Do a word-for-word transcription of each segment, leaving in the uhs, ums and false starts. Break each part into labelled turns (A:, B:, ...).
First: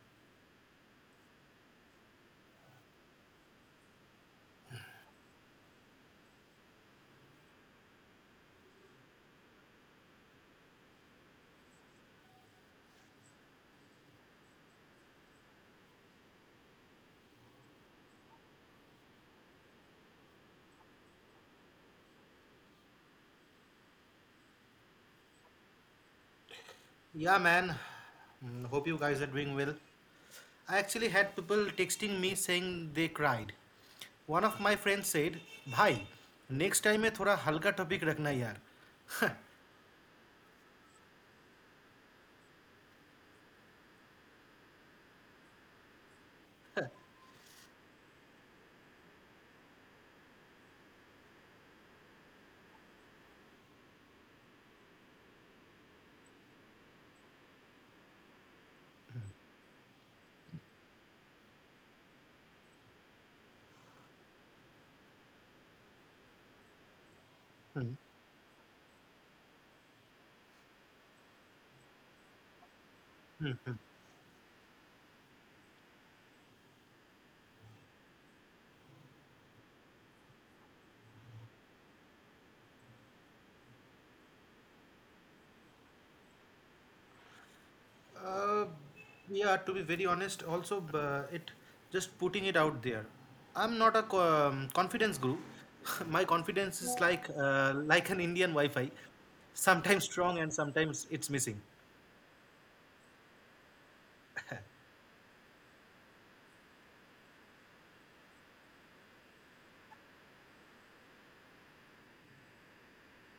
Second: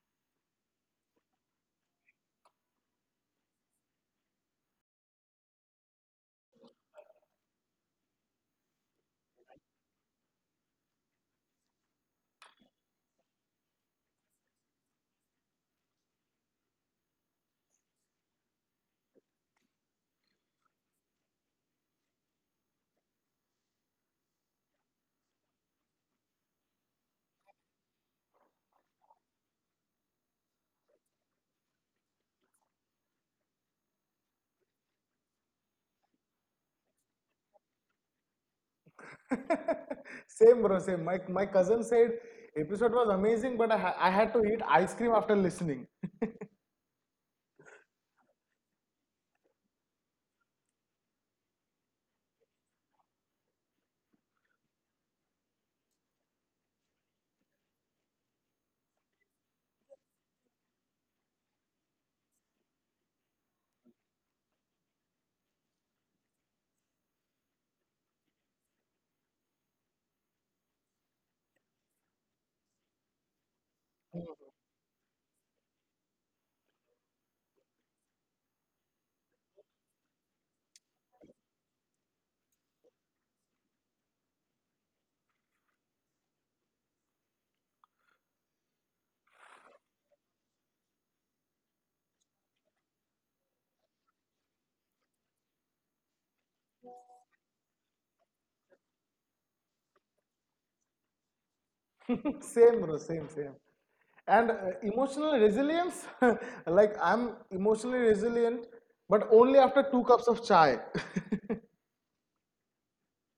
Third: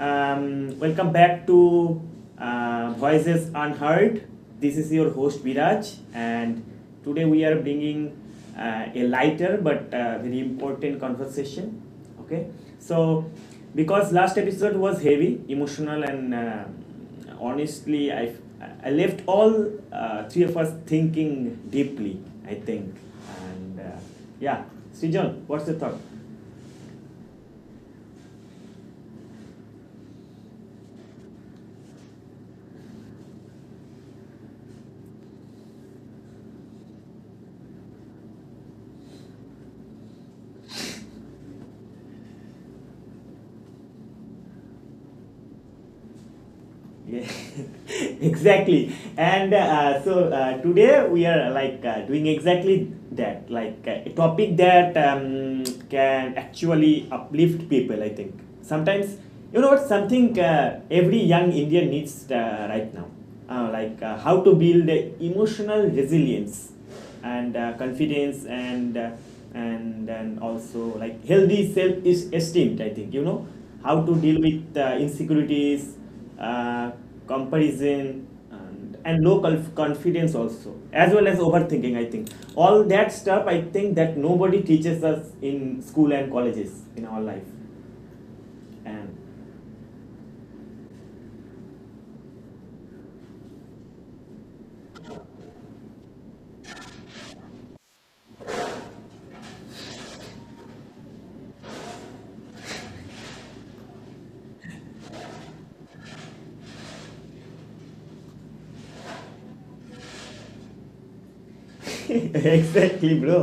A: um, welcome back to uh, Voices Unheard. This is your host Viraj, and today we are bringing uh, a lighter but uh, very important conversation. Okay, so because last episode was heavy, emotional, and uh, honestly, I I left all uh, three of us thinking deeply. I think, and uh, yeah, Srijan, what's your thought?
B: Yeah, man. Mm, Hope you guys are doing well. I actually had people texting me saying they cried. One of my friends said, "भाई, next time में थोड़ा हल्का topic रखना यार."
C: Same, bro. Same. My my cousin said episode was amazing, but I, ha- I had to eat ice cream after listening.
A: Yeah, exactly. And uh, so uh, today we are like uh, doing exactly that, like uh, a topic that um, can actually uplift people. I think sometimes you know what something uh, every young Indian needs uh, right now, uh, like uh, how to build emotional resilience and uh, confidence and uh, and and also like healthy self esteem, I think, you know, how to deal with uh, insecurities, uh, comparison, and, and low confidence also, as well as overthinking. I think all that stuff, I think, that nobody teaches us in school and colleges in our life.
B: uh,
A: And
B: yeah, to be very honest, also uh, it just putting it out there. I'm not a co- um, confidence guru. My confidence is like uh, like an Indian Wi-Fi, sometimes strong and sometimes it's missing.
C: Same, bro. Same, same. And uh, emotional resilience, like I'm emotionally resilient, but only after two cups of chai.
A: exactly, bro,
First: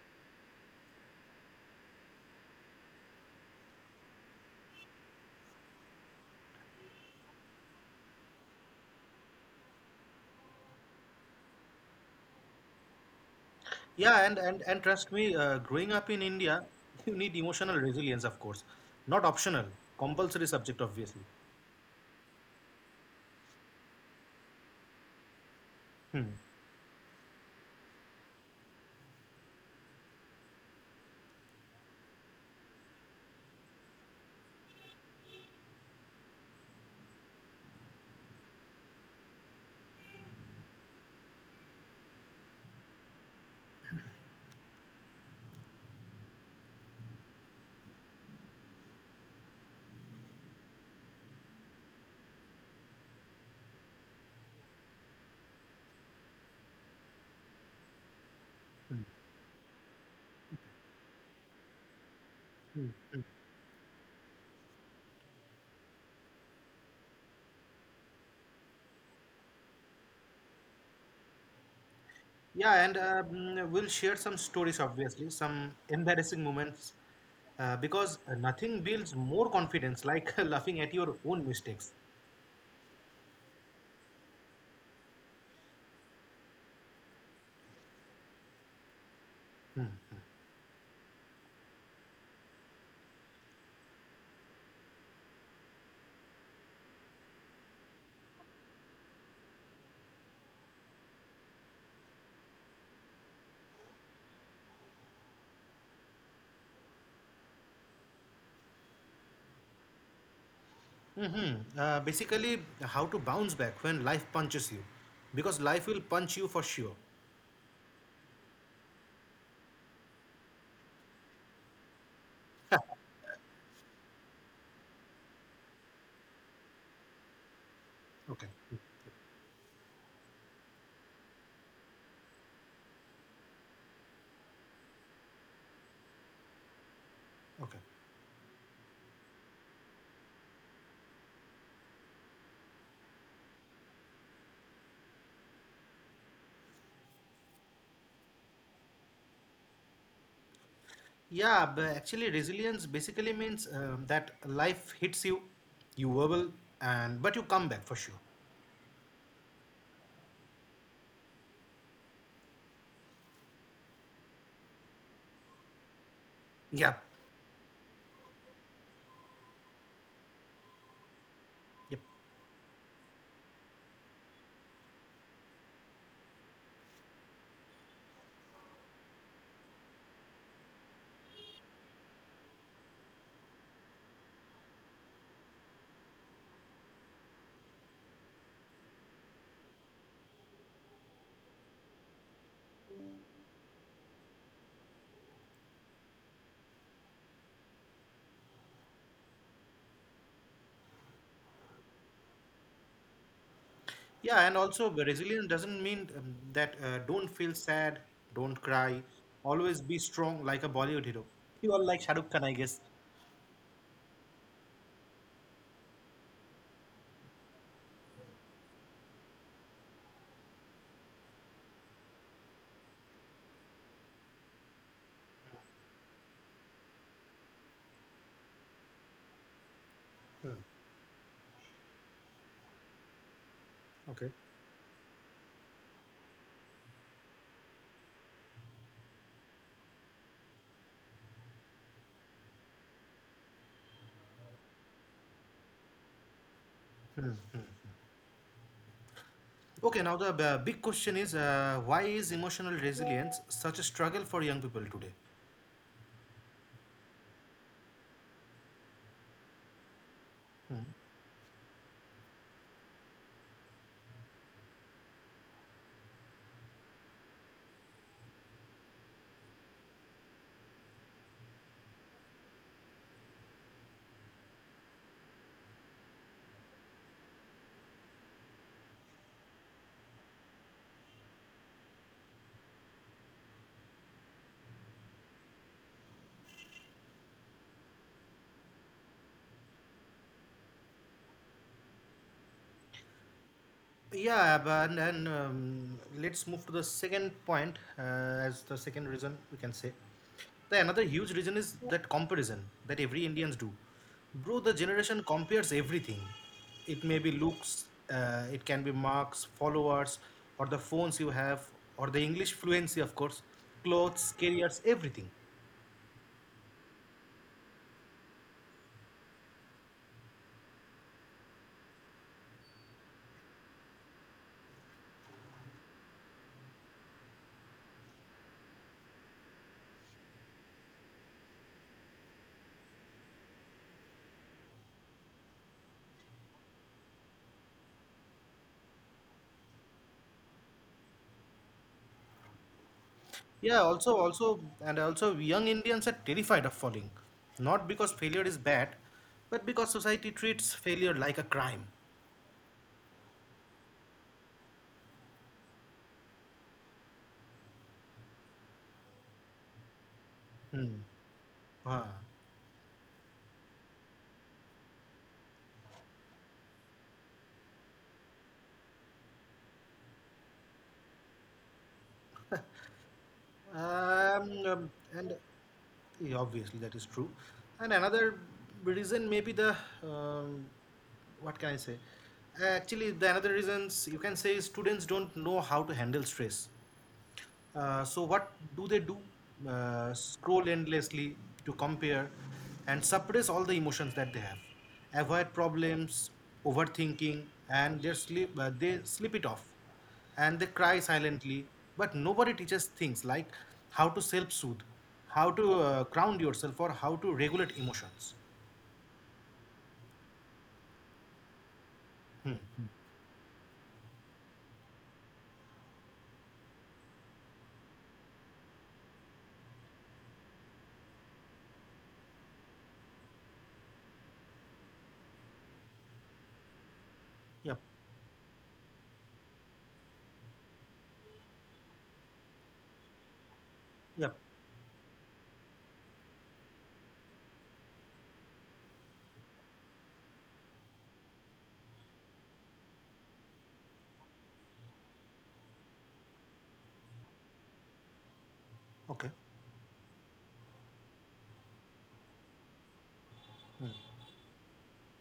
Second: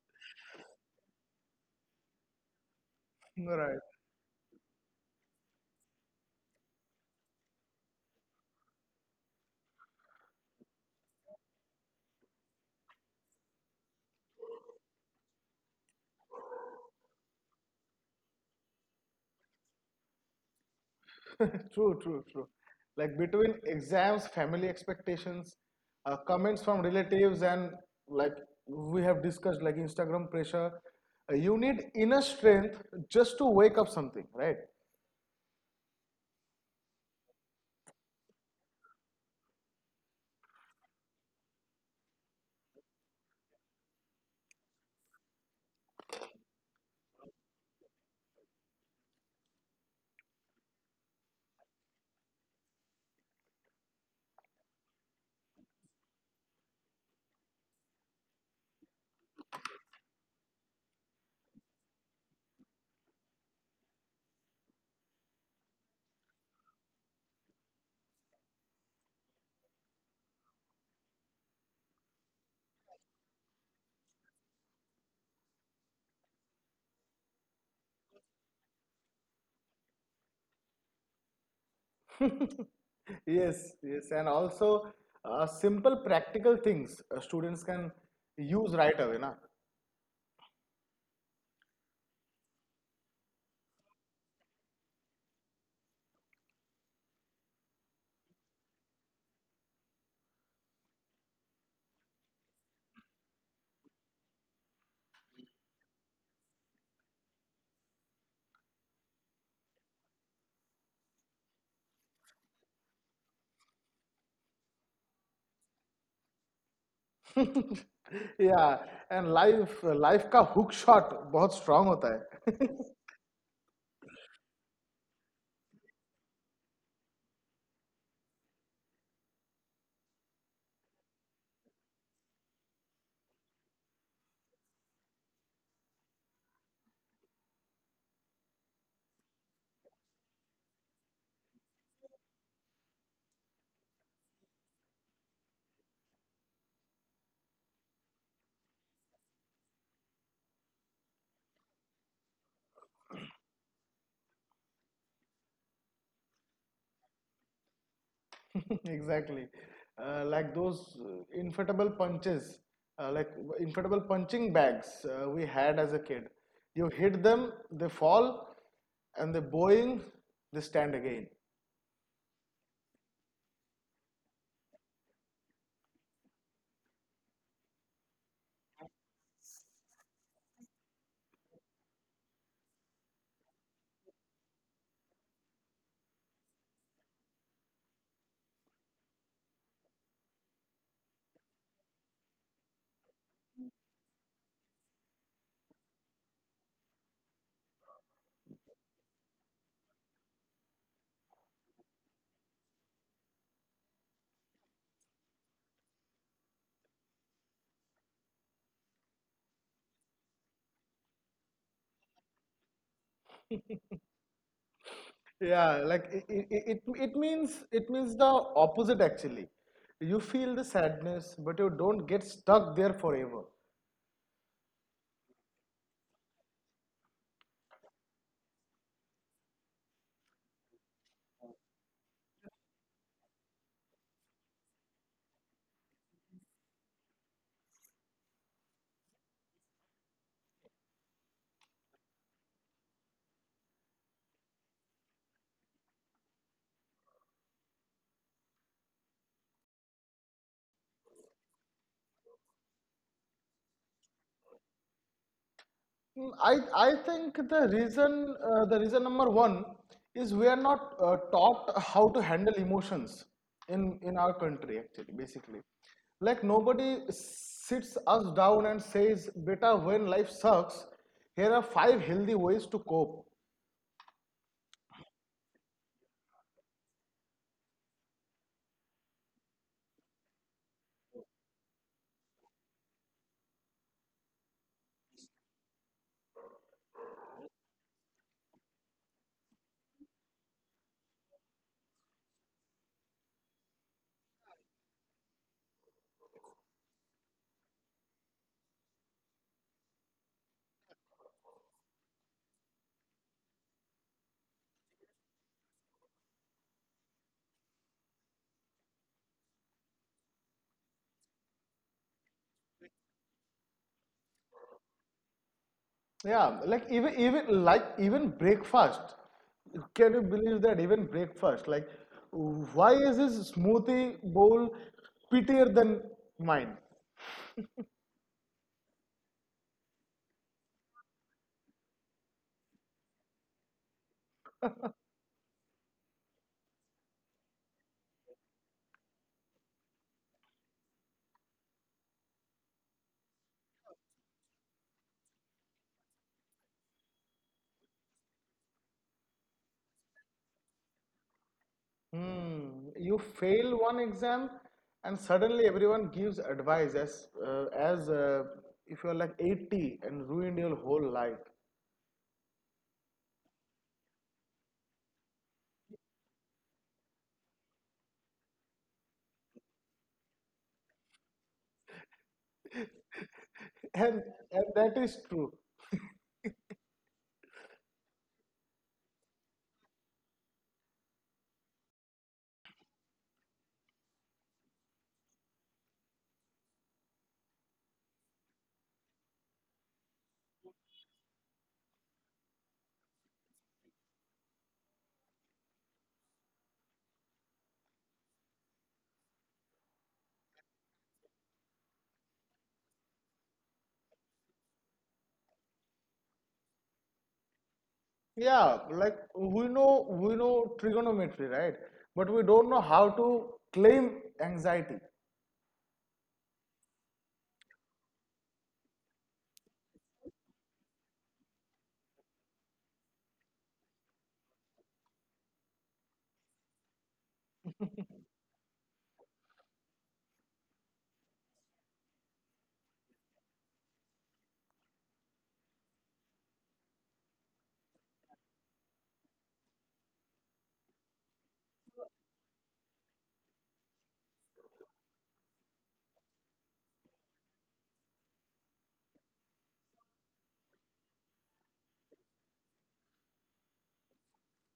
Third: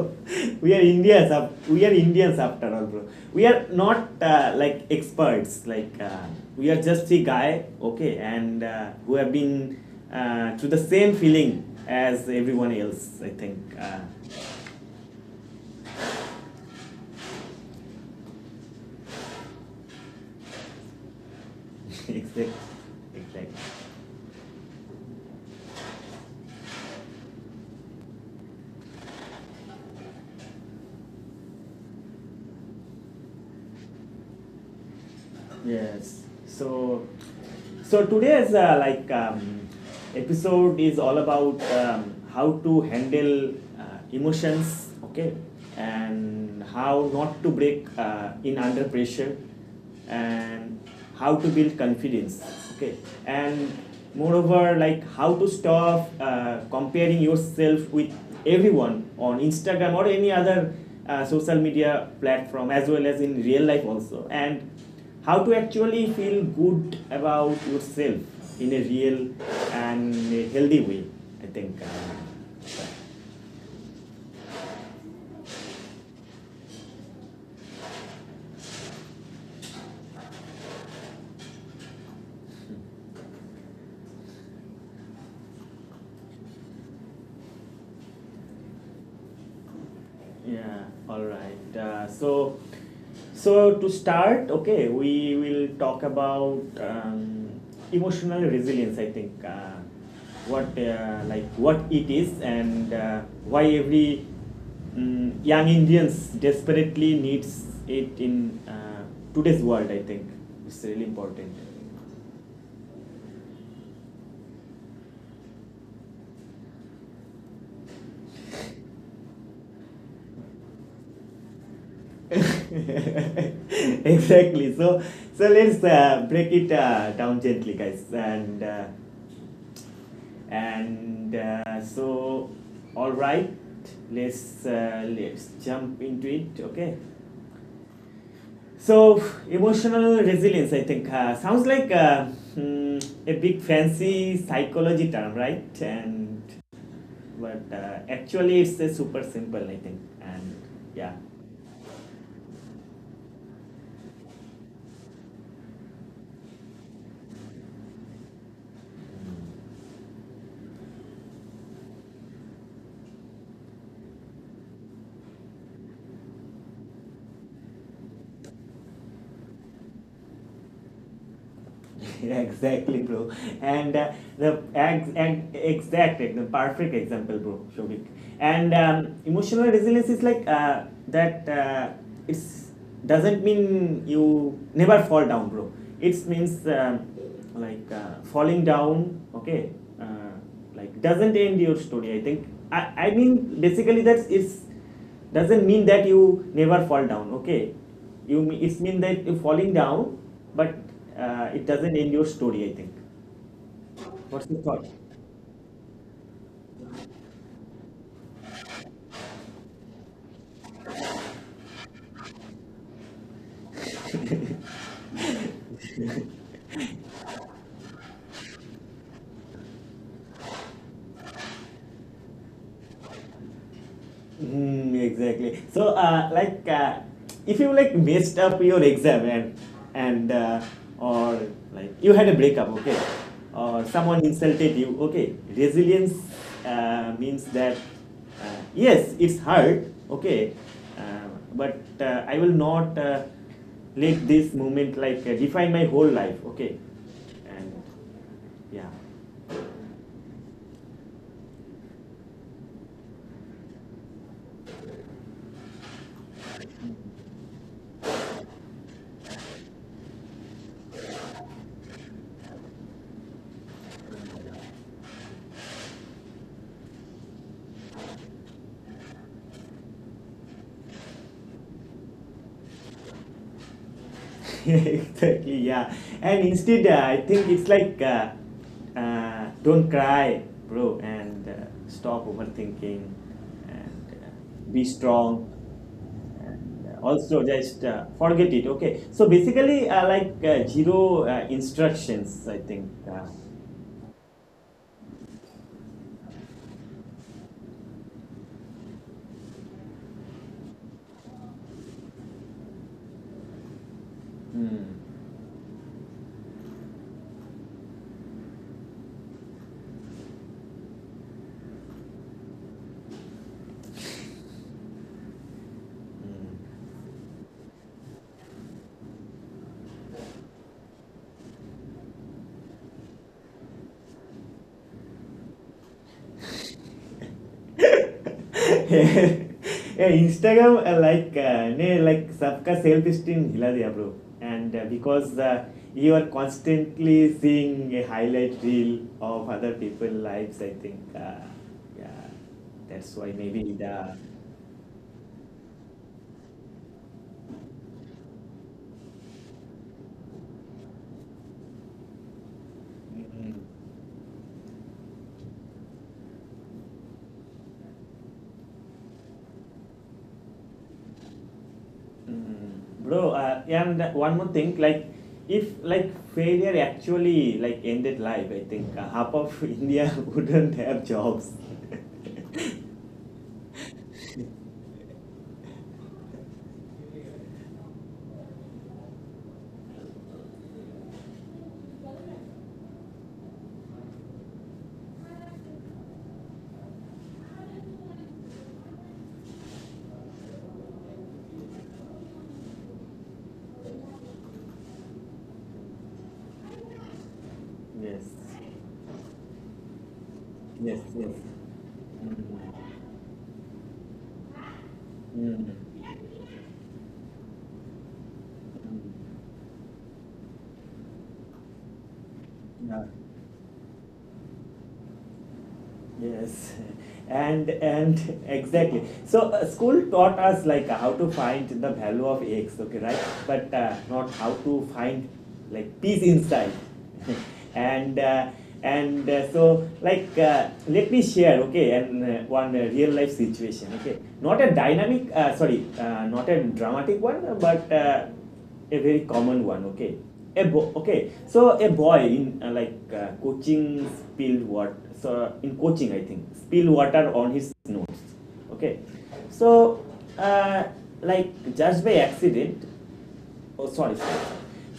A: we are Indians, we are Indians after all, bro. We are
C: Right.
A: not uh, like experts like uh, we are just a guy, okay, and uh, who have been uh, through the same feeling as everyone else, I think. uh,
B: Yeah, and and and trust me, uh, growing up in India, you need emotional resilience, of course, not optional, compulsory subject, obviously.
C: True, true, true.
A: Exactly,
C: Like between
A: exactly.
C: exams, family expectations, uh,
B: Hmm.
C: comments from relatives, and like we have discussed, like Instagram pressure, uh, you need inner strength just to wake up something, right?
A: Yes. So, so today's uh, like um, episode is all about um, how to handle uh, emotions, okay, and how not to break uh, in under pressure, and how to build confidence, okay, and moreover, like, how to stop uh, comparing yourself with everyone on Instagram or any other uh, social media platform, as well as in real life also, and how to actually feel good about yourself in a real and a healthy way, I think.
B: Yeah, and
A: Uh,
B: uh, mm, we'll share some stories, obviously, some embarrassing moments, uh, because nothing builds more confidence like laughing at your own mistakes.
C: Yes, yes, and also uh, simple practical things uh, students can use right away, na?
A: yeah, all right, uh, so so to start, okay, we will talk about um, emotional resilience, I think. Uh, what uh, like what it is, and uh, why every mm, young Indians desperately needs it in uh, today's world. I think it's really
B: Mm-hmm.
A: important.
B: Uh, basically, how to bounce back when life punches you, because life will punch you for sure.
C: Yeah, and life life का hook shot बहुत strong होता है.
A: Exactly. So so let's uh, break it uh, down gently, guys.
B: Okay.
A: And uh, and uh, so all right, let's uh, let's jump into it, okay.
B: Okay.
A: So emotional resilience, I think, uh, sounds like uh, hmm, a big fancy psychology term, right? And but uh, actually it's uh, super simple, I think. And yeah,
B: Yeah, but actually, resilience basically means um, that life hits you, you wobble, and but you come back for sure.
C: Exactly, uh, like those uh, inflatable punches, uh, like inflatable punching bags uh, we had as a kid.
B: Yeah.
C: You hit them, they fall, and they boing, they stand again.
B: Yep.
A: exactly, bro. And uh, the ex- and exact, the perfect example, bro, Shobik. And um, emotional resilience is like uh, that. Uh, it's doesn't mean you never fall down, bro. It means um, like uh, falling down. Okay, uh, like doesn't end your story, I think. i, I mean basically that's it's doesn't mean that you never fall down, okay, you it's mean that you're falling down, but uh, it doesn't end your story, I think.
B: Yeah,
A: What's
B: and
A: your thought?
B: also the resilience doesn't mean um, that uh, don't feel sad, don't cry, always be strong like a Bollywood hero. You are like Shah Rukh Khan, I guess.
C: Yeah, like it, it, it it means it means the opposite actually. You feel the sadness, but you don't get stuck there forever.
A: Mm, exactly. So, uh, like, uh, if you like messed up your exam and and uh, or like you had a breakup, okay, or someone
B: Okay.
A: insulted you, okay, resilience uh, means that uh, yes, it's hard, okay, uh, but uh, I will not uh, let this moment like uh, define my whole life, okay, and yeah.
B: Okay, now the uh, big question is uh, why is emotional resilience such a struggle for young people today?
C: Mm, I I think the reason uh, the reason number one is we are not uh, taught how to handle emotions in in our country actually basically. Like nobody sits us down and says, "Beta, when life sucks, here are five healthy ways to cope."
A: Exactly, yeah. And instead, uh, I think it's like uh, uh, don't cry, bro, and uh, stop overthinking and uh, be strong and uh, also just uh, forget it, okay. So basically uh, like uh, zero uh, instructions, I think. uh,
B: Yeah, but and, and um, let's move to the second point, uh, as the second reason we can say. The another huge reason is that comparison that every Indians do. Bro, the
A: mm,
B: generation compares everything. It may be looks, uh, it can be marks, followers, or the phones you have, or the English fluency, of course, clothes, careers, everything.
C: Yeah, like
A: mm.
C: even even like even breakfast. Can you believe that even breakfast? Like, why is his smoothie bowl pittier than mine?
A: Yeah, Instagram uh, like uh, ne like sabka self esteem hila diya, bro. And uh, because uh, you are constantly seeing a highlight reel of other people's lives, I think. Uh, yeah, that's why
B: Yeah,
A: maybe the
B: also, also, and also, young Indians are terrified of falling, not because failure is bad, but because society treats failure like a crime.
C: Hmm. You
A: mm,
C: fail one exam, and suddenly everyone gives advice as uh, as uh, if you're like eighty and ruined
B: Hmm.
C: your whole life.
B: Ah.
A: mm, bro. Uh, and one more thing, like, if like failure actually like ended life, I think uh, half of India wouldn't have jobs.
C: And
B: Um, um,
C: and that
B: and
C: is true.
B: yeah, obviously that is true. And another reason may be the um, what can I say? Actually, the another reasons you can say is students don't know how to handle stress. Uh, so what do they do? Uh, scroll endlessly to compare and suppress all the emotions that they have. Avoid problems, overthinking, and just
A: Yes,
B: sleep. Uh, they sleep it off. And they cry
A: yes,
B: silently,
A: yes.
B: but nobody
A: Mm.
B: teaches things like how to self-soothe, how to
A: Mm.
B: uh, ground yourself, or how to regulate emotions.
C: Yeah,
A: Mm.
C: like we know we know trigonometry, right? But we don't know
A: Yeah.
C: how to claim anxiety.
A: Yes, and and exactly. So uh, school taught us like how to find the value of x, okay, right? But uh, not how to find like peace inside.
B: Yep.
A: and uh, and uh, So like uh, let me share, okay, and uh, one uh, real life situation,
B: Yep.
A: okay, not a dynamic, uh, sorry, uh, not a dramatic one, but uh, a very common one, okay. A bo- okay so a boy in uh, like uh, coaching spilled water, so in coaching, I think, spilled water on his nose, okay.
B: Okay.
A: So uh, like just by accident. Oh, sorry, sorry.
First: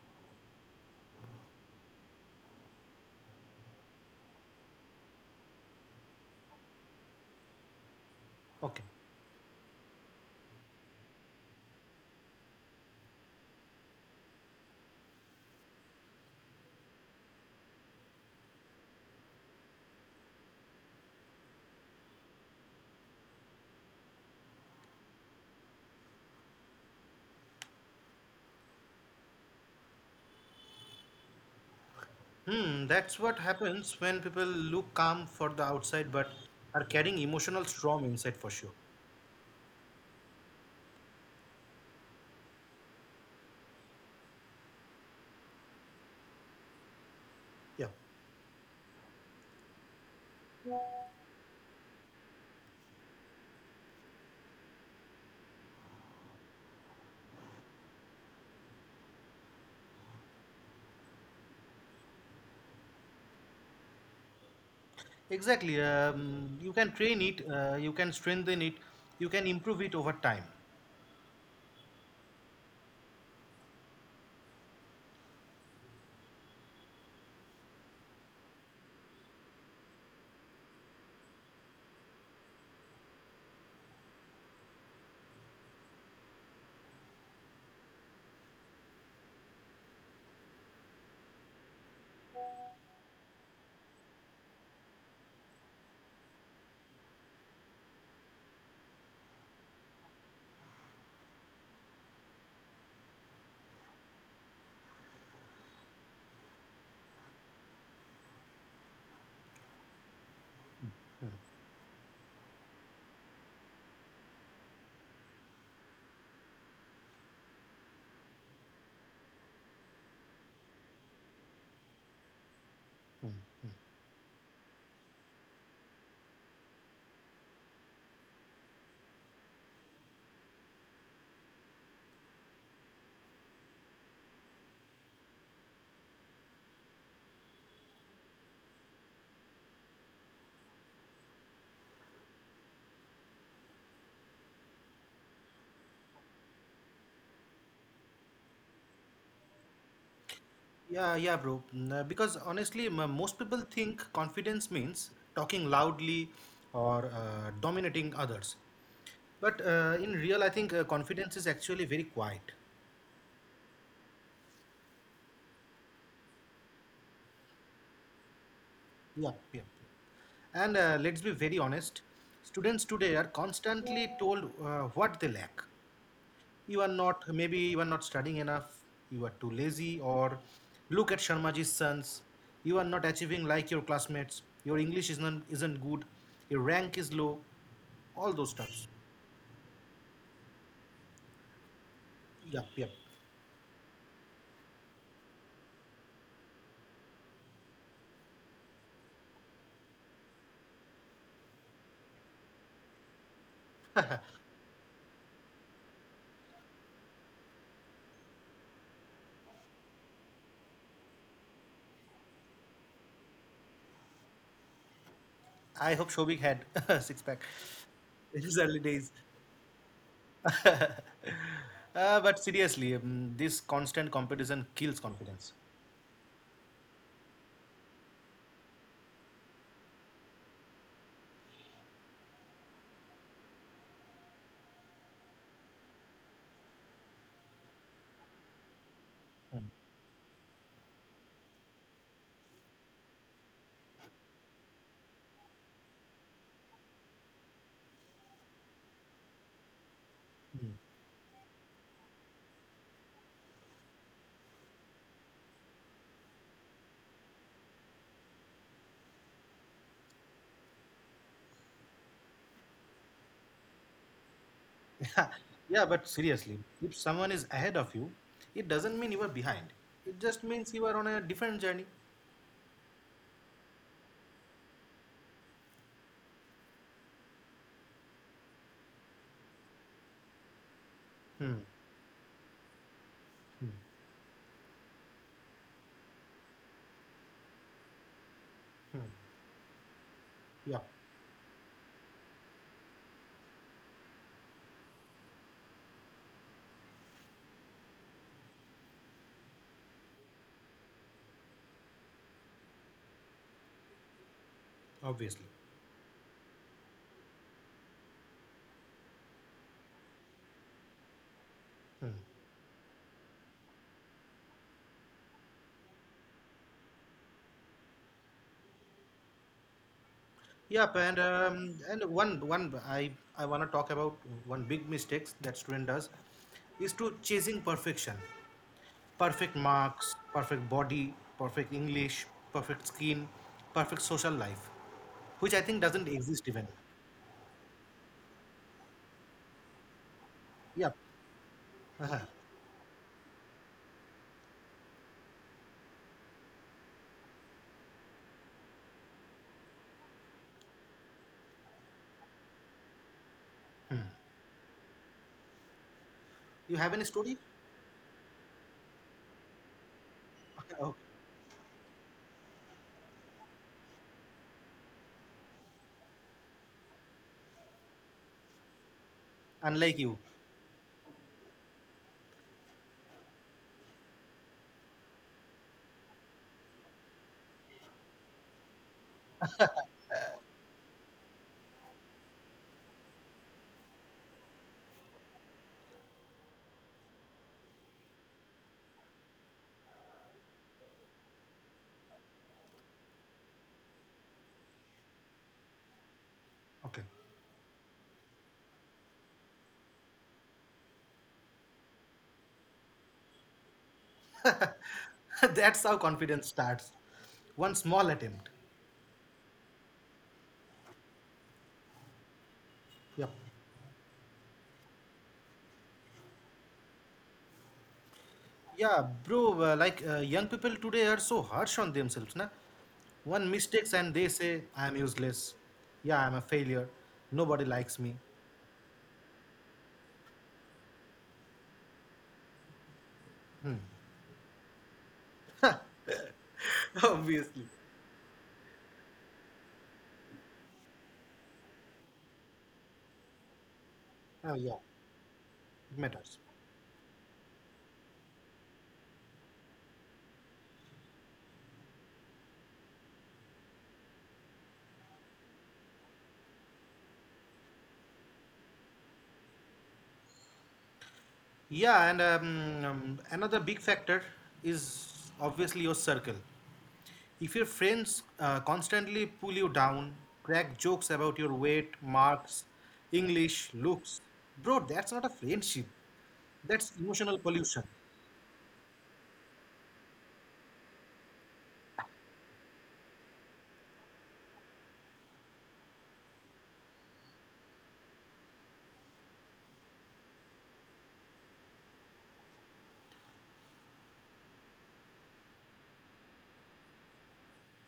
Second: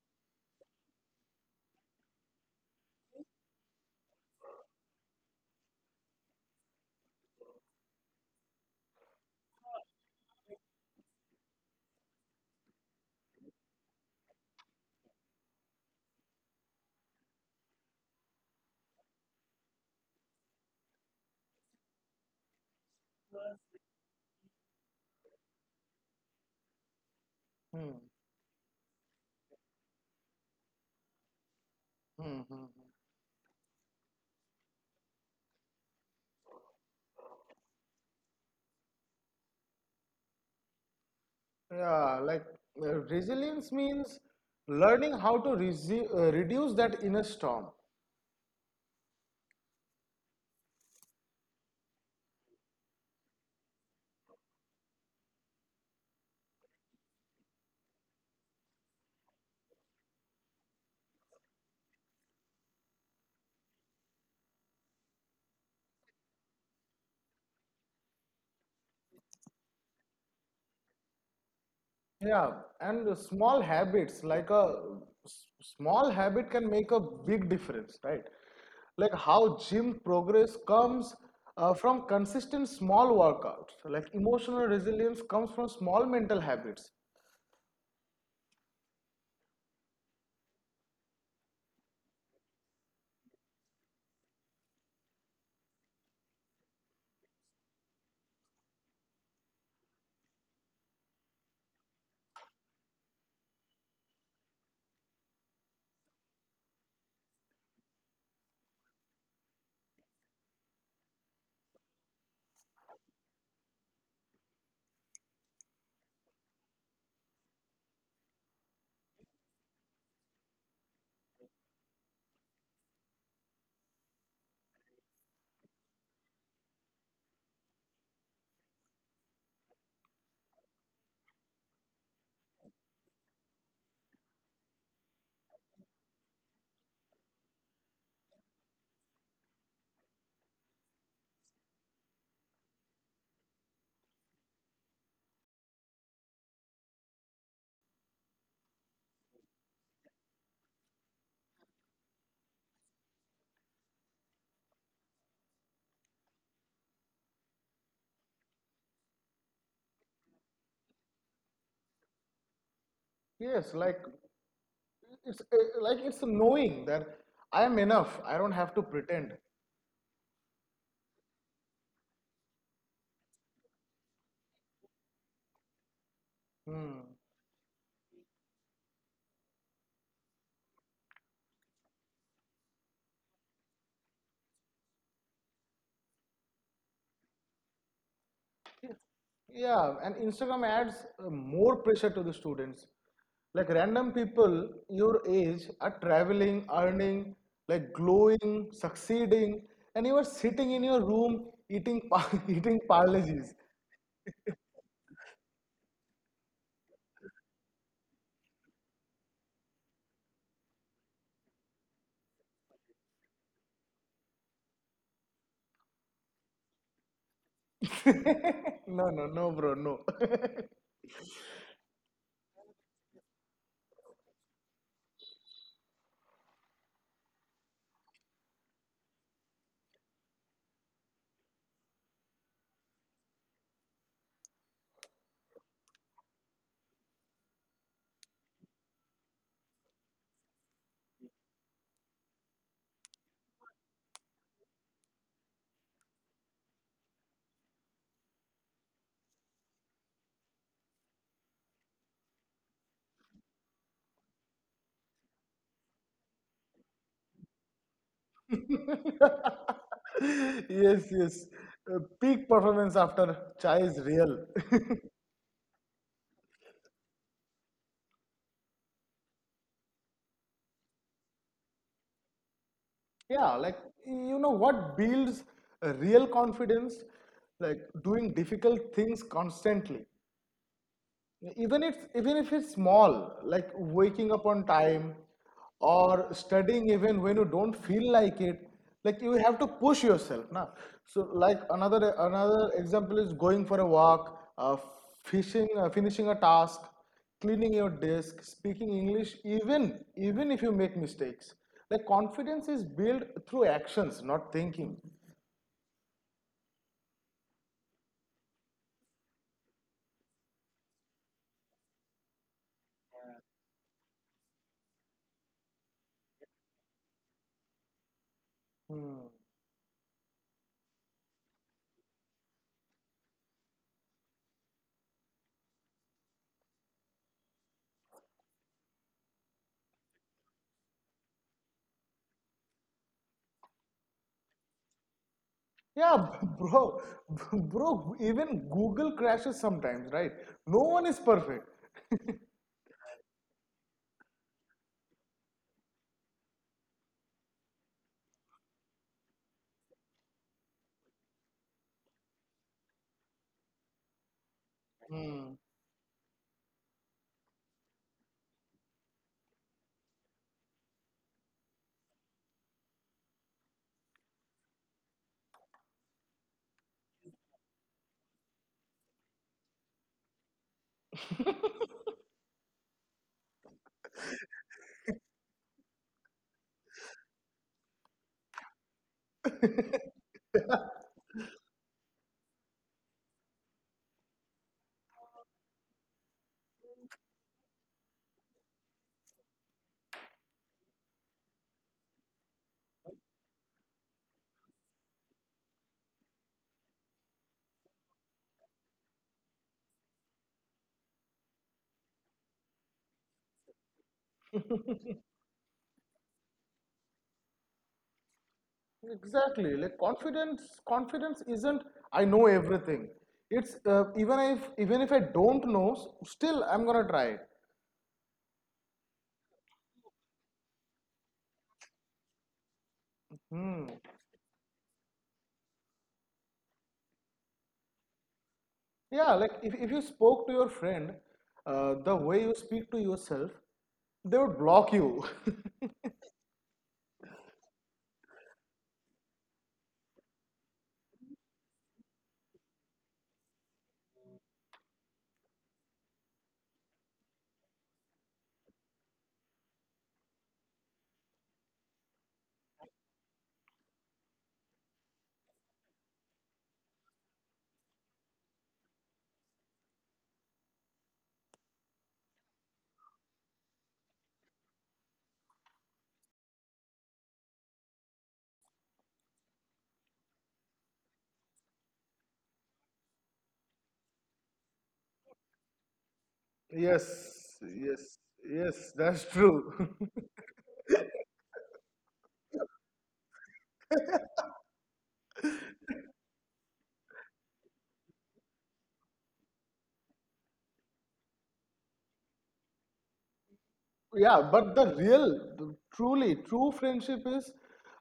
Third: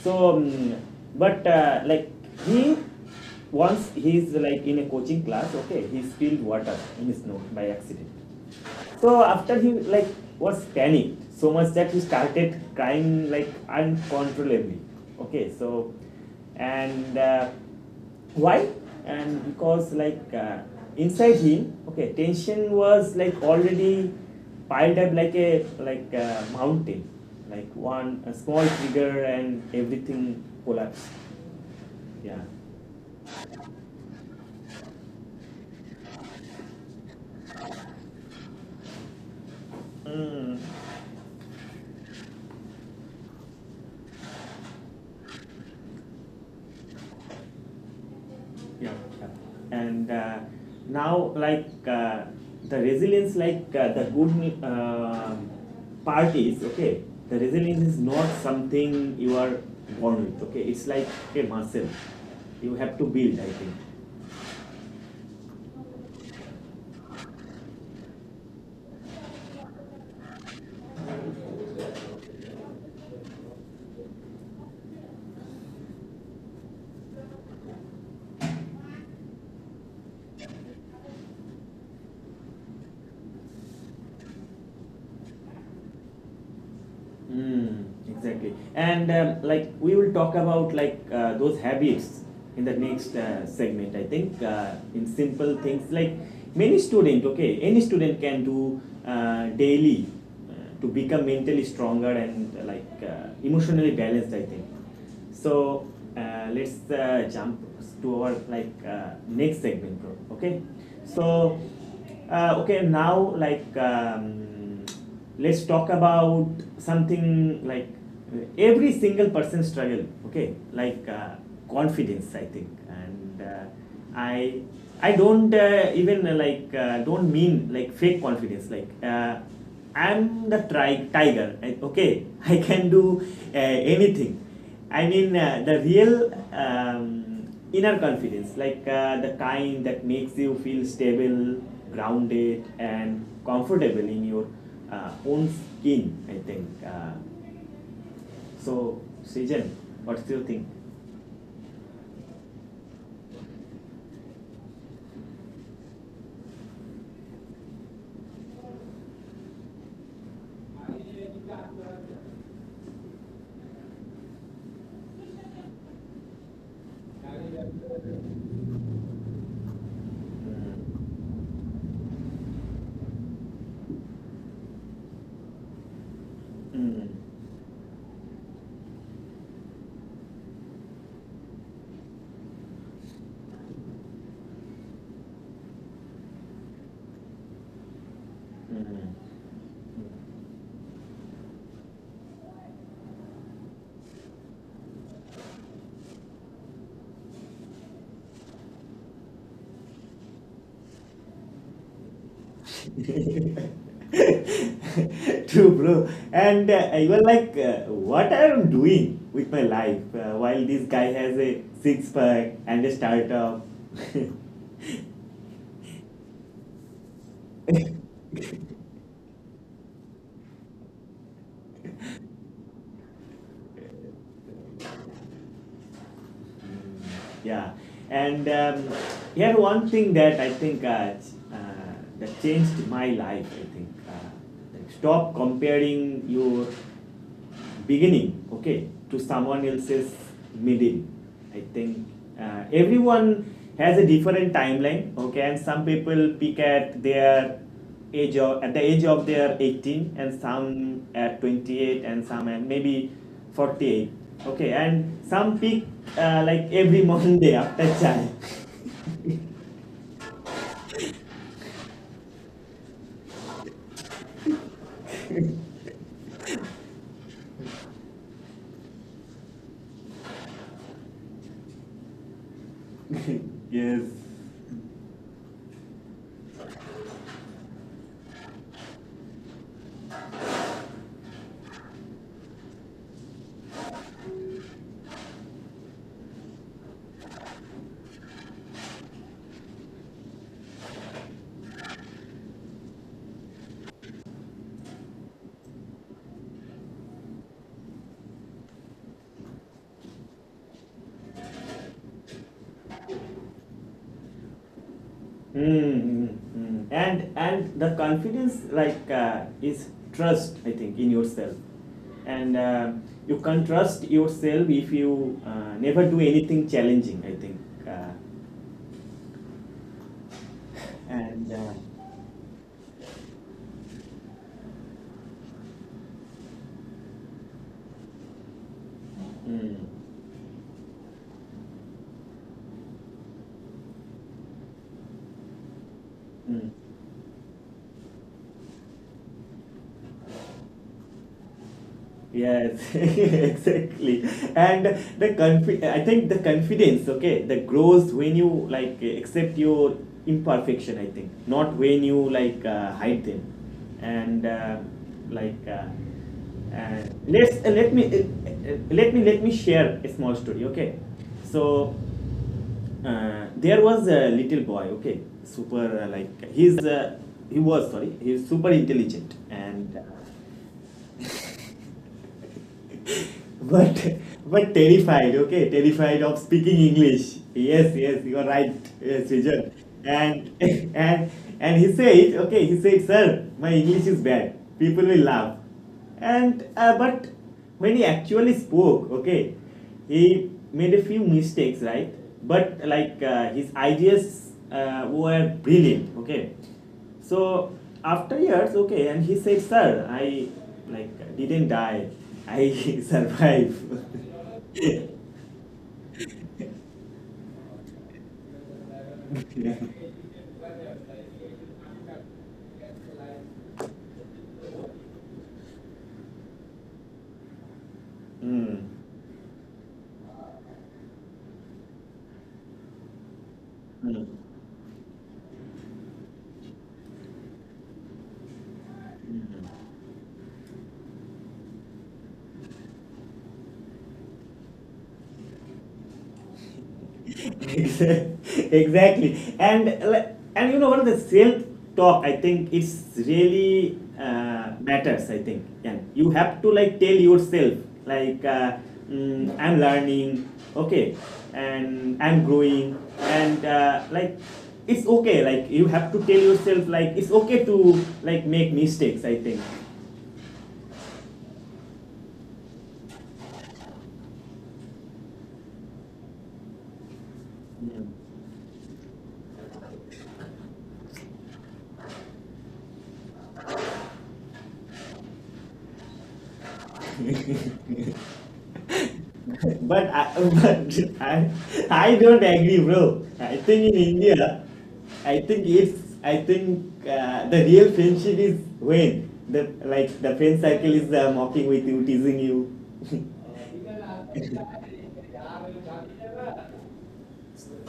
A: So um, but uh, like he once he is like in a coaching class, okay, he spilled water in his nose by accident.
B: Okay.
A: So after he like was panicked so much that he started crying like uncontrollably. Okay, so and uh, why? And because like uh, inside him, okay, tension was like already piled up like a like a mountain, like
C: Hmm.
A: one a small trigger and everything collapsed. Yeah.
C: Mhm.
B: Hmm, that's what happens when people look calm for the outside but are carrying emotional storm inside for sure.
A: Mm.
C: Yeah, like uh, resilience means learning how to resi- uh, reduce that inner storm.
B: Yeah.
A: Yeah, yeah. And uh, now like uh, the resilience, like uh, the good uh, part is, okay, the resilience is not something you are born with, okay. It's like a muscle you have to build, I think.
B: Exactly, um, you can train it, uh, you can strengthen it, you can improve it over time.
C: Yeah, and uh, small habits, like a s- small habit, can make a big difference, right? Like how gym progress comes uh, from consistent small workouts. Like emotional resilience comes from small mental habits.
A: Mm, exactly. And um, like we will talk about like uh, those habits in the next uh, segment. I think uh, in simple things like many student, okay, any student can do uh, daily uh, to become mentally stronger and uh, like uh, emotionally balanced. I think. So uh, let's uh, jump to our like uh, next segment, bro. Okay. So uh, okay, now like. Um, let's talk about something like uh, every single person struggle, okay, like uh, confidence, I think. And uh, i i don't uh, even uh, like uh, don't mean like fake confidence, like uh, I'm the tri- tiger, okay, I can do uh, anything. I mean uh, the real um, inner confidence, like uh, the kind that makes you feel stable, grounded, and comfortable in your uh, own skin, I think. Uh, so, Srijan, what's your thing?
B: Yeah, yeah, bro. Mm, Because honestly, m- uh, most people think confidence means talking loudly or uh, dominating others. But uh, in real, I think uh, confidence is actually very quiet.
C: Yes, like it's uh, like it's knowing that I am enough. I don't have to pretend.
B: Yeah, yeah. And uh, let's
A: Mm,
B: be very honest, students today are constantly told uh, what they lack. You are
C: Hmm.
B: not, maybe you are not studying enough. You are too lazy, or look at Sharmaji's sons. You are not achieving like your classmates. Your English isn't isn't good. Your rank is low. All those stuffs.
A: mm,
C: Yeah, and Instagram adds uh, more pressure to the students.
B: Yep, yep.
C: Like random people your age are traveling, earning, like glowing, succeeding, and you are sitting in your room eating pa eating parleji's.
A: mm. True, bro. And uh, you were like, uh, what I am doing with my life uh, while this guy has a six pack and a startup.
B: I hope Shobik had six pack in his early
C: No, no,
B: days.
C: no, bro, no.
B: Uh, but seriously, um, this constant competition kills confidence.
A: Yeah. And um, here one thing that I think uh, uh, that changed my life, I think, uh, like stop comparing your beginning, okay, to someone else's middle. I think uh, everyone has a different timeline, okay, and some people peak at their age of at the age of their eighteen, and some at twenty-eight, and some at maybe forty-eight, okay, and some peak uh, like every Monday after child.
C: Yes, yes. Uh, peak performance after chai is real.
B: Yeah, but seriously, if someone is ahead of you, it doesn't mean you are behind. It just means you are on a different journey.
C: Yeah, like
A: Yes.
C: you know what builds a real confidence? Like doing difficult things constantly, even
B: Hmm,
C: if even if it's small, like
B: hmm,
C: waking up on time or studying even when you don't feel like it. Like, you
B: hmm.
C: have to push yourself now.
B: Yeah,
C: So, like, another another example is going for a walk, uh, fishing, uh, finishing a task, cleaning your desk, speaking English, even even if you make mistakes. Like, confidence is built through actions, not thinking.
B: obviously.
A: Mm-hmm. And and the confidence, like, uh, is trust, I think, in yourself. And uh, you can trust yourself if you uh, never do anything challenging, I think. Uh,
B: Yep, and
A: and uh,
B: um, and one one I I want to talk about one big mistakes that student does is to chasing perfection,
A: mm,
B: perfect marks, perfect body, perfect English, perfect skin, perfect social life, which I
C: Yeah,
B: think
C: b-
B: doesn't
C: bro.
B: exist
A: mm.
B: even.
C: Bro, even Google crashes sometimes, right? No one is
B: Yep.
C: perfect.
B: Uh-huh.
A: Yes, exactly. And the confi- I think the confidence, okay, that grows when you like accept your imperfection, I think, not when you like uh, hide them. And uh,
C: Mm,
A: like uh,
B: You
A: uh,
B: have any story?
A: let's uh, let me uh, uh, let me let me share a small story, okay?
B: Okay.
A: So uh, there was a little boy, okay, super uh, like he's uh, he was sorry, he's super intelligent and
B: Unlike you.
A: but but terrified, okay, terrified of speaking English. Yes, yes, you are right, yes, Srijan. And and and he said, okay, he said, "Sir, my English is bad, people will laugh." And uh, but when he actually spoke, okay, he made a few mistakes, right, but like uh, his ideas uh, were brilliant, okay.
B: Okay.
A: So after years, okay, and he said, "Sir, I like didn't die. I survived." Yeah.
B: That's how confidence starts. One small attempt.
C: exactly. Like, confidence, confidence isn't "I know everything."
B: Yep.
C: It's, uh, even if even if I don't know, s- still I'm gonna try it.
A: Mm.
B: Yeah, bro, uh, like uh, young people today are so harsh on themselves, na? One
C: Hmm.
B: mistakes and
A: Mm.
B: they say, I am useless. Yeah, I'm a failure. Nobody likes me.
C: Yeah, like, if, if you spoke to your friend, uh, the way you speak to yourself, they would block you.
B: Obviously.
A: Exactly. And like and you know what, the self talk, I think, it's really
B: Oh,
A: uh,
B: yeah,
A: matters, I think. Yeah,
B: it
A: you
B: matters.
A: have to like tell yourself like uh, mm, I'm learning, okay, and I'm growing, and uh, like it's okay. Like you have to tell yourself like it's okay to like make mistakes, I think.
B: Yeah, and um, um, another big factor is obviously your circle. If your
A: Mm.
B: friends uh, constantly pull you down, crack jokes about your weight, marks, English, looks, bro, that's not a friendship. That's
C: Yes,
B: emotional pollution.
C: yes, yes, that's true.
A: But I, but I, I don't agree, bro. I think in India, I think it's, I think uh, the real friendship is when the like the friend circle is uh, mocking with you, teasing you.
C: Yeah, but the real, the truly true friendship is,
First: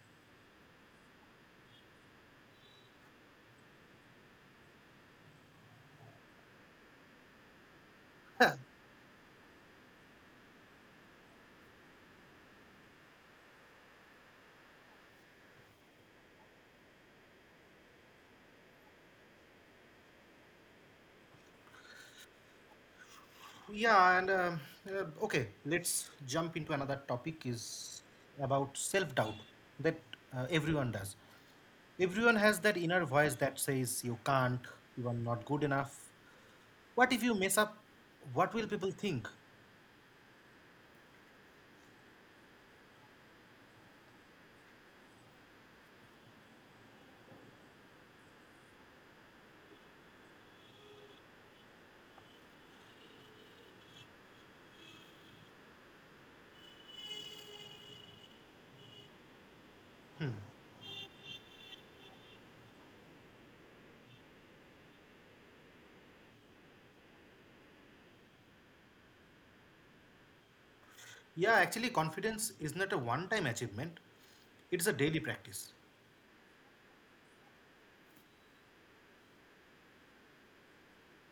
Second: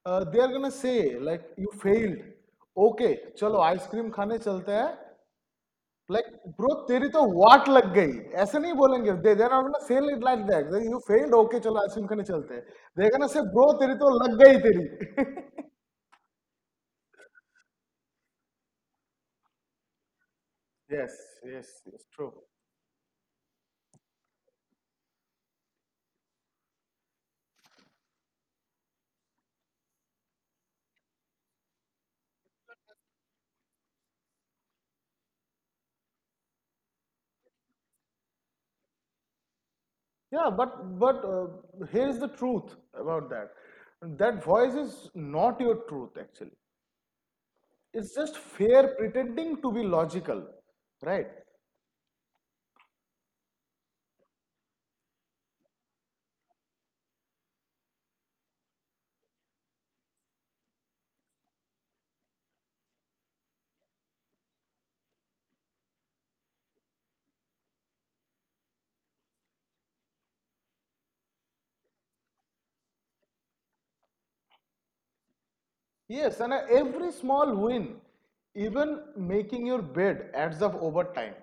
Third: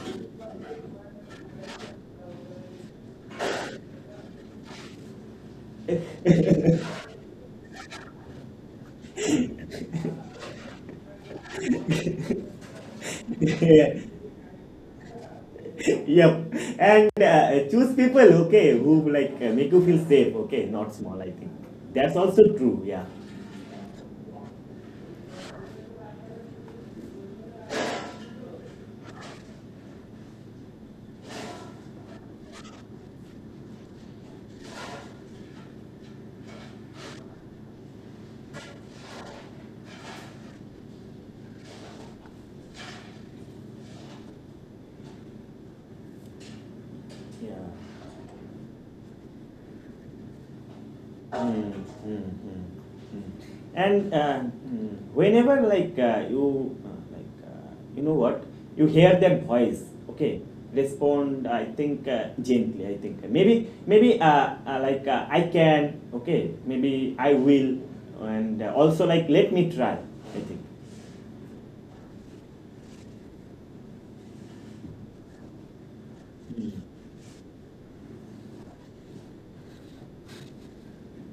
C: uh, they are gonna say, like, you failed. Okay, चलो ice cream खाने चलते हैं. Like, bro, तेरी तो वाट लग गई, ऐसे नहीं बोलेंगे. They they're not fail it like that. You failed, okay, चलो आइसक्रीम खाने चलते हैं. दे गोना से, ब्रो, तेरी तो लग गई, तेरी.
A: Yep, and uh, choose people, okay, who like uh, make you feel safe, okay, not
C: Yes,
A: small. I think
C: yes, yes,
A: that's
C: true.
A: also true. Yeah,
B: Yeah, and um, uh, okay, let's jump into another topic is about self-doubt that uh, everyone does. Everyone has that inner voice that says you can't, you are not good enough. What if you mess up? What will people think?
C: Yeah, but but uh, here's the truth about that: that voice is not your truth, actually.
A: yeah.
C: It's just fear pretending to be logical, right?
A: Mm, mm, mm, mm. And uh, mm, whenever like uh, you uh, like uh, you know what, you hear that voice, okay, respond. I think uh, gently. I think maybe maybe uh, uh, like uh, I can. Okay, maybe I will, and uh, also like let me try. I think.
B: Yeah, actually, confidence is not a one-time achievement. It's a daily practice.
C: Yes, and uh,
A: Mm.
C: every small win, even making your bed, adds up over time.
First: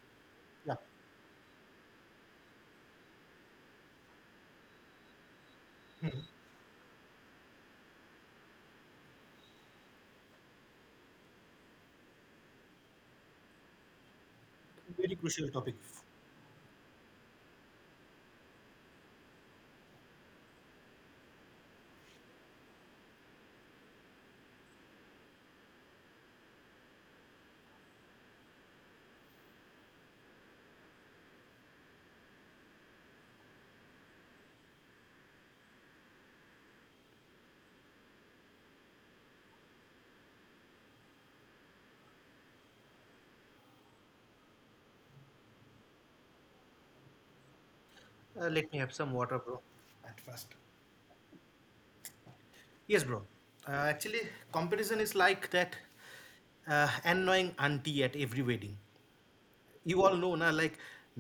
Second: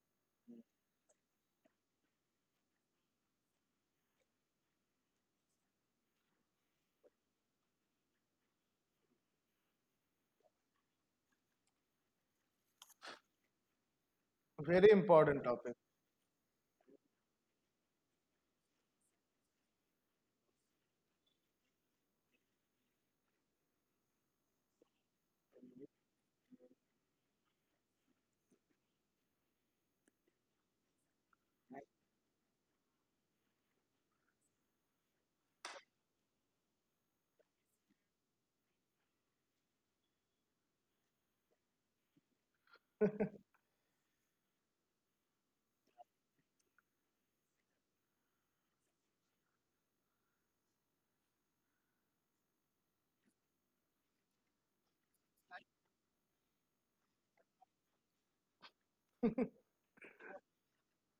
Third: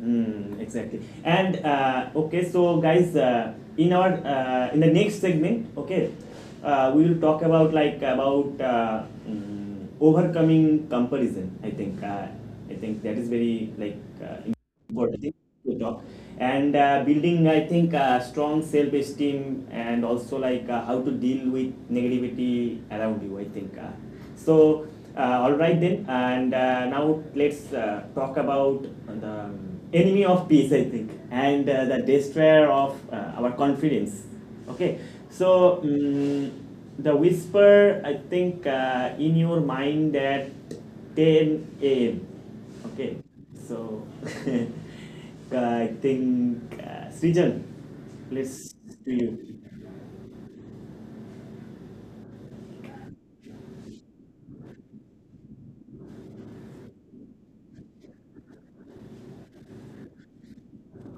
A: Mm,
B: Yeah,
A: exactly. And uh, okay, so guys, uh, in our uh, in the next segment, okay, uh, we will talk about like about uh, mm, overcoming comparison. I think uh, I think that is very like uh,
C: Very
A: about
B: very
A: things
C: important
B: crucial topic.
C: topic.
A: to talk, and uh, building, I think, uh, strong self-esteem, and also like uh, how to deal with negativity around you, I think. Uh, so uh, all right then. And uh, now let's uh, talk about the enemy of peace, I think, and uh, the destroyer of uh, our confidence. Okay, so mm the whisper, I think, uh, in your mind at ten a m. Okay, so I think, uh, Srijan,
B: Uh, let
A: please,
B: me have
A: to
B: some water,
A: you.
B: bro. At first. Yes, bro. Uh, actually, comparison is like that uh, annoying auntie at every wedding. You all know ना like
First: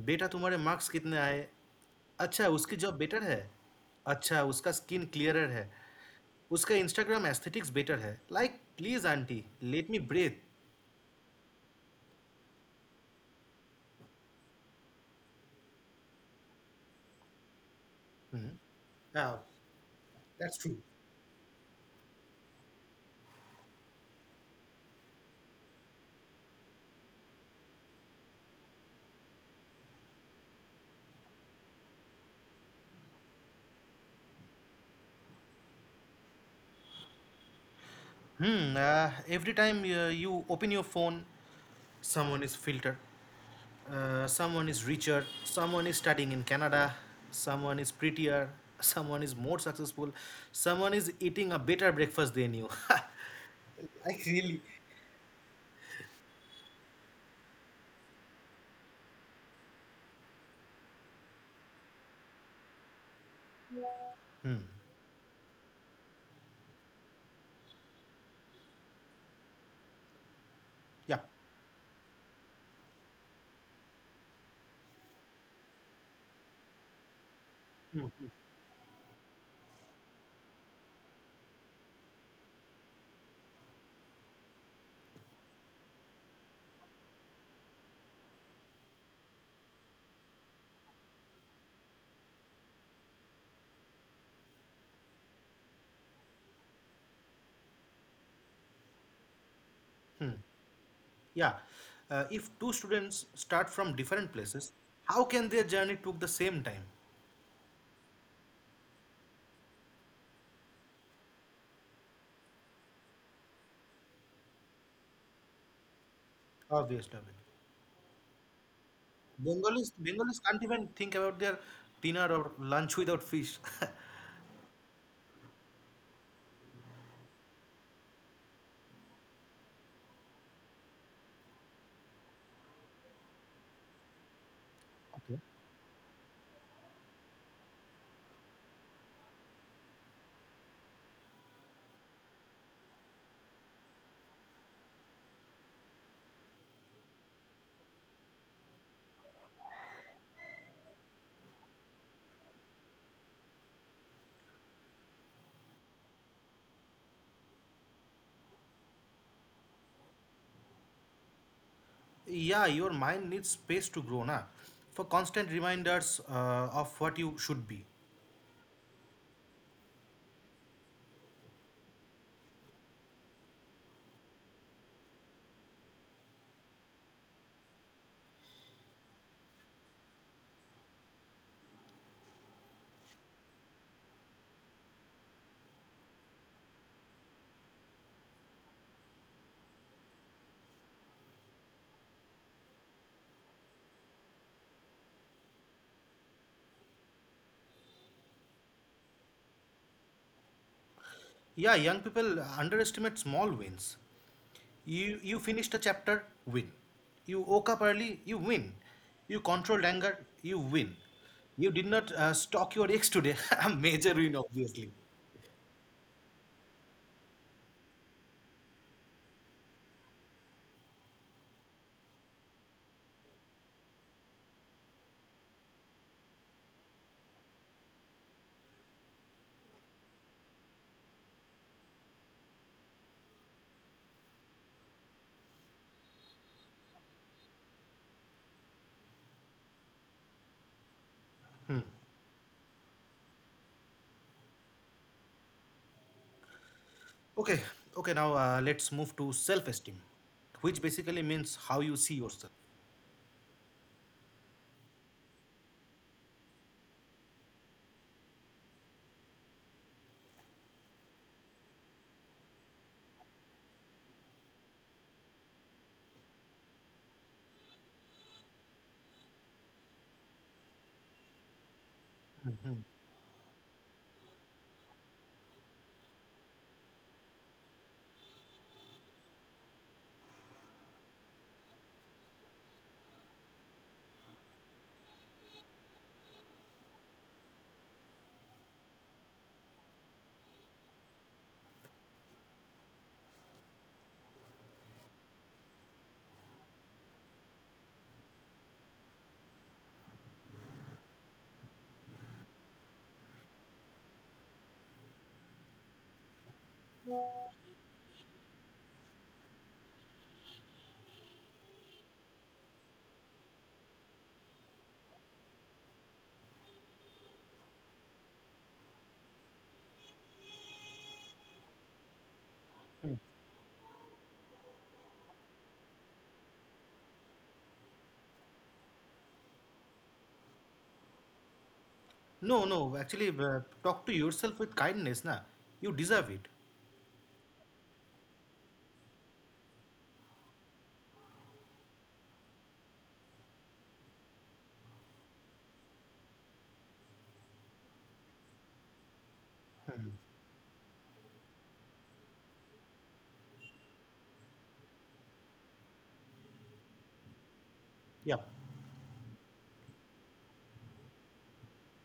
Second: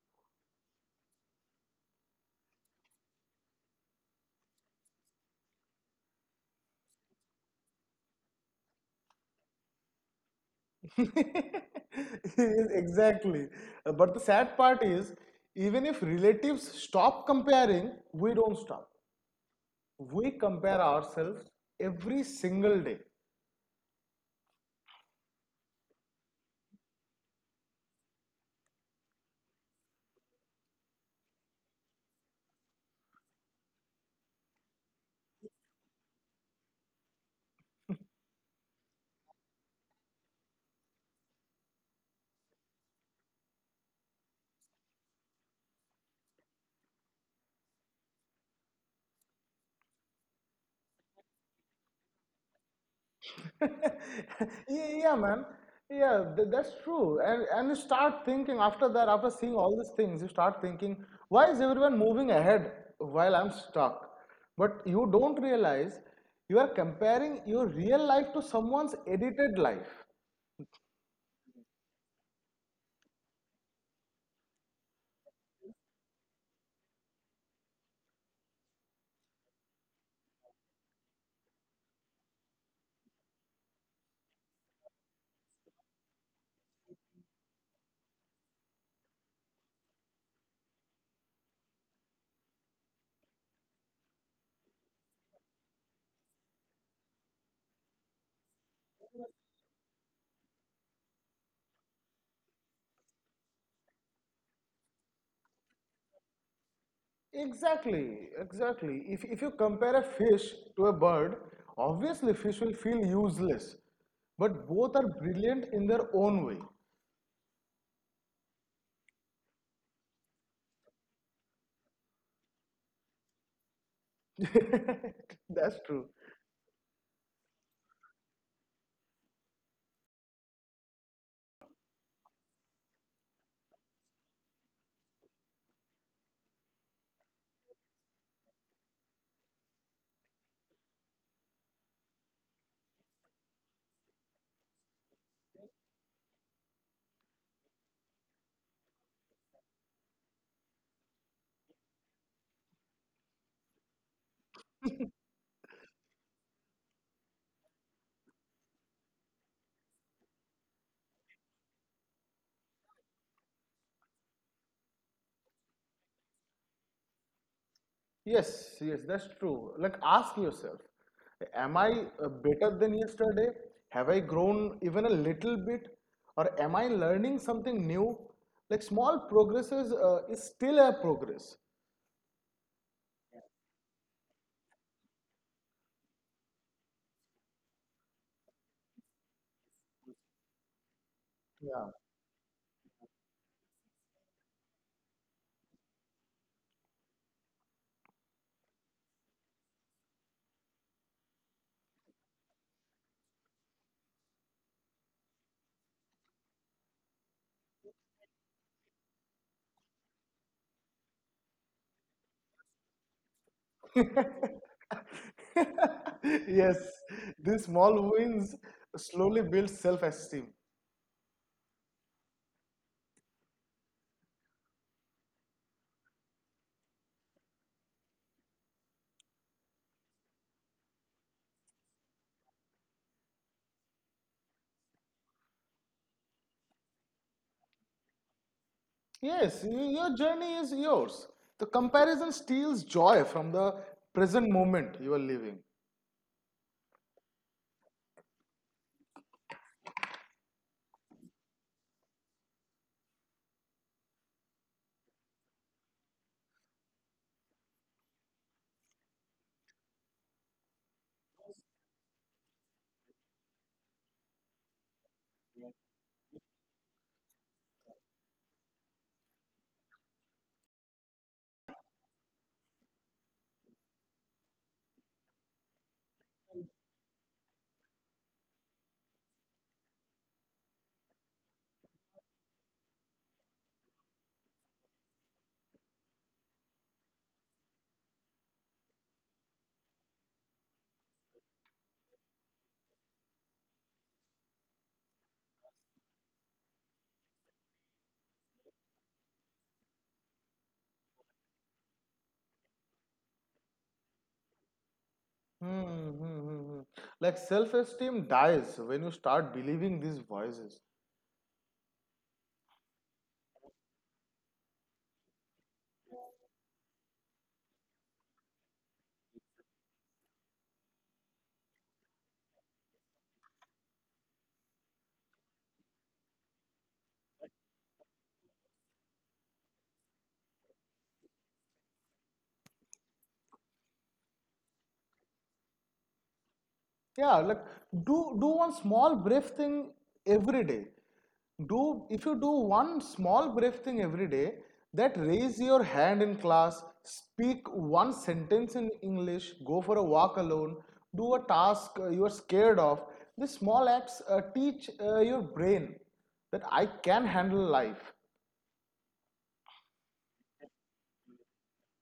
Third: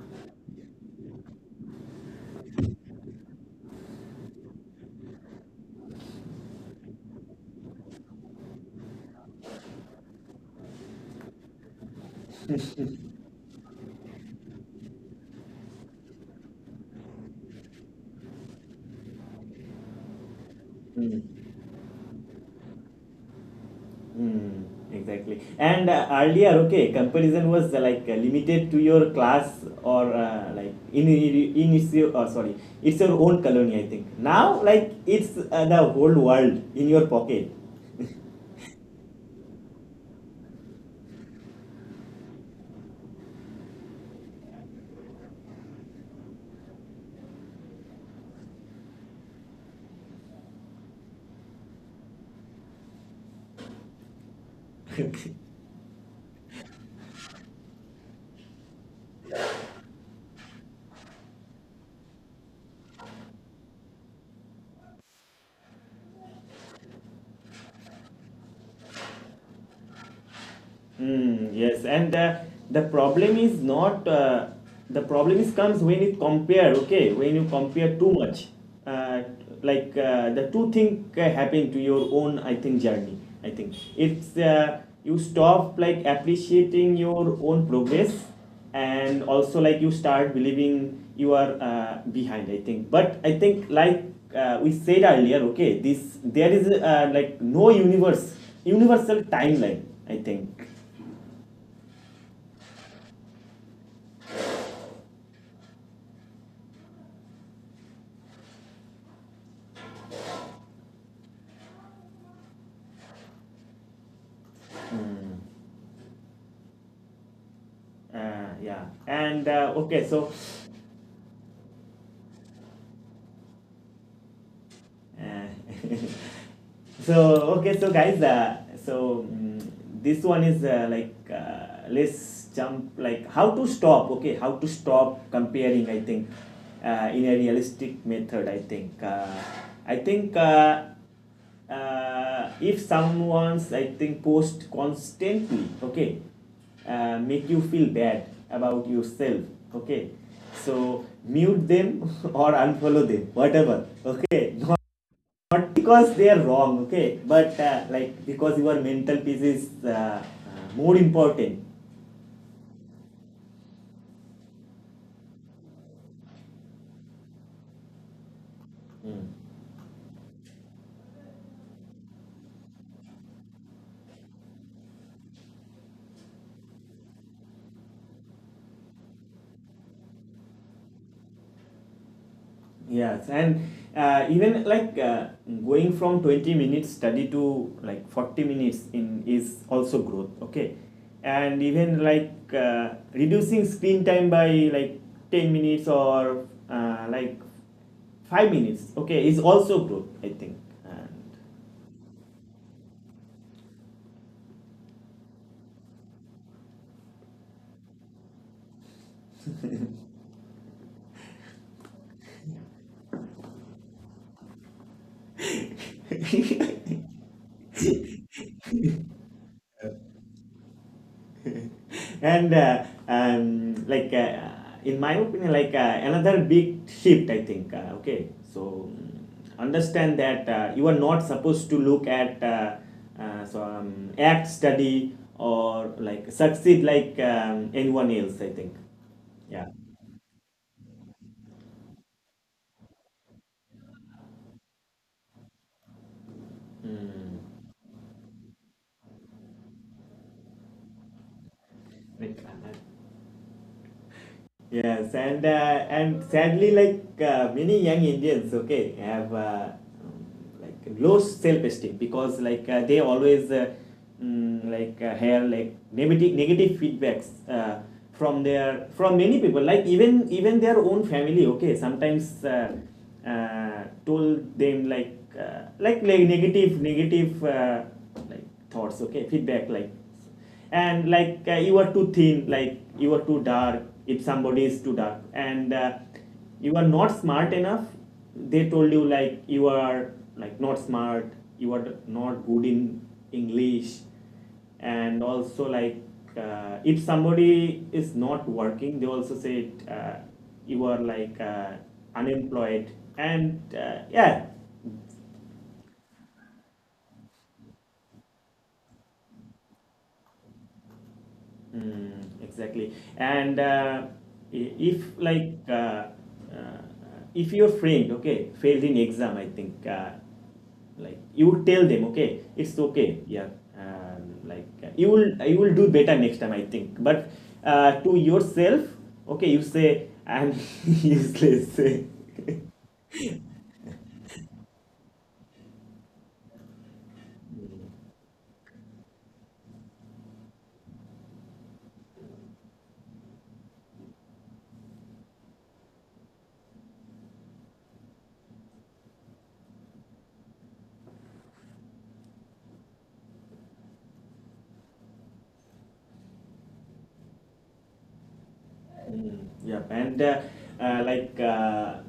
B: बेटा तुम्हारे marks कितने आए अच्छा उसकी job better है अच्छा उसका स्किन क्लियरर है उसका इंस्टाग्राम एस्थेटिक्स बेटर है like please aunty let me breathe
C: Exactly. Uh, But the sad part is, even if relatives stop comparing, we don't stop.
B: हाँ,
C: We
B: that's true.
C: compare
A: Hmm.
C: ourselves every single day.
A: Hmm. Exactly. And uh, earlier, okay, comparison was uh, like uh, limited to your class, or uh, like in in its your- or sorry, it's your own colony. I think now, like, it's uh, the whole world in your pocket.
B: Hmm. Uh, every time uh, you open your phone, someone is filter. Uh, someone is richer. Someone is studying in Canada. Someone is prettier. Someone is more successful. Someone is eating a better breakfast than you. Like really.
C: Yeah, yeah, man. Yeah, th- that's true. And and you start thinking after that, after seeing all these things, you start thinking, why is everyone moving ahead while I'm stuck?
B: Hmm.
C: But you don't realize you are comparing your real life to someone's edited life.
B: Yeah.
A: Hmm, yes, and uh, the problem is not, uh, the problem is comes when it compare. Okay, when you compare too much, uh, like uh, the two thing uh, happen to your own, I think, journey. I think it's uh, you stop like appreciating your own progress, and also like you start believing you are uh, behind, I think. But I think like uh, we said earlier. Okay, this, there is uh, like no universe universal timeline, I think.
B: Yeah. Uh, if two students start from different places, how can their journey took the same time?
C: Exactly, exactly. If, if you compare a fish to a bird, obviously fish will feel useless, but both are
A: Mm,
C: brilliant in their own way.
B: Obviously. Obviously.
A: uh, yeah. And uh,
B: Bengalis,
A: okay, so
B: Bengalis can't even think about their dinner or lunch without fish.
A: Uh,
C: That's true.
A: so okay, so guys, uh, so mm, this one is uh, like uh, let's jump, like, how to stop. Okay, how to stop comparing, I think, uh, in a realistic method, I think. uh, I think. Uh, uh, if someone's, I think, post constantly, okay, uh, make you feel bad about yourself, okay. So mute them or unfollow them, whatever, okay. Not not because they are wrong, okay, but uh, like because your mental peace is uh, uh, more important.
B: Yeah, your mind needs space to grow, na, for constant reminders uh, of what you should be.
C: Yes, yes, that's true. Like, ask yourself, am I uh, better than yesterday? Have I grown even a little bit? Or am I learning something new? Like, small progresses uh, is still a progress.
A: Yes, and uh, even like uh, going from twenty minutes study to like forty minutes in is also growth, okay, and
C: Yeah.
A: even like uh, reducing screen time by like ten minutes or uh, like five minutes, okay, is also growth, I think.
B: Yeah, young people underestimate small wins. You you finished a chapter, win. You woke up early, you win. You controlled anger, you win. You did not uh, stalk your ex today, a major win, obviously.
C: Yes, these small
A: And
C: wins slowly build self-esteem.
A: and uh, um, like uh, in my opinion, like uh, another big shift, I think, uh, okay, so mm, understand that uh, you are not supposed to look at uh, uh, so um, act, study, or like succeed like um, anyone else, I think.
C: Yes,
A: Yeah.
C: y- your journey is yours. The comparison steals joy from the present moment you are living.
B: Okay,
A: Mm.
B: okay, now uh, let's move to self esteem which basically means how you see
A: Like,
B: yourself.
A: uh, yes, and uh, and sadly, like uh, many young Indians, okay, have uh, um, like low self-esteem because like uh, they always uh, mm, like uh, hear, like, negative negative feedbacks uh, from their from many people, like even even their own family. Okay, sometimes uh, uh, told them like uh, like like negative negative uh, like like thoughts, okay, feedback, like. And like uh, you are too thin, like you are too dark, if somebody is too dark. And uh, you are not smart enough, they told you like you are, like, not smart, you are not good in English. And also like uh, if somebody is not working, they also said uh, you are like uh, unemployed. And uh, yeah.
C: Hmm, hmm, hmm, hmm. Like self-esteem dies when you start believing these voices.
A: Mm, exactly. And uh, i- if like uh, uh, if your friend, okay, failed in exam, I think uh, like you would tell them, okay, it's okay, yeah. Um, like uh, you will you will do better next time, I think. But uh, to yourself, okay, you say I'm useless.
B: No, no, actually, uh, talk to yourself with kindness, na. You deserve it.
C: Yeah, like do do one small brave thing every day. Do If you do one small brave thing every day, that raise your hand in class, speak one sentence in English, go for a walk alone, do a task uh, you are scared of. These small acts uh, teach uh, your brain that I can handle life.
B: Yeah.
A: Mm, yeah, and uh, uh, like uh,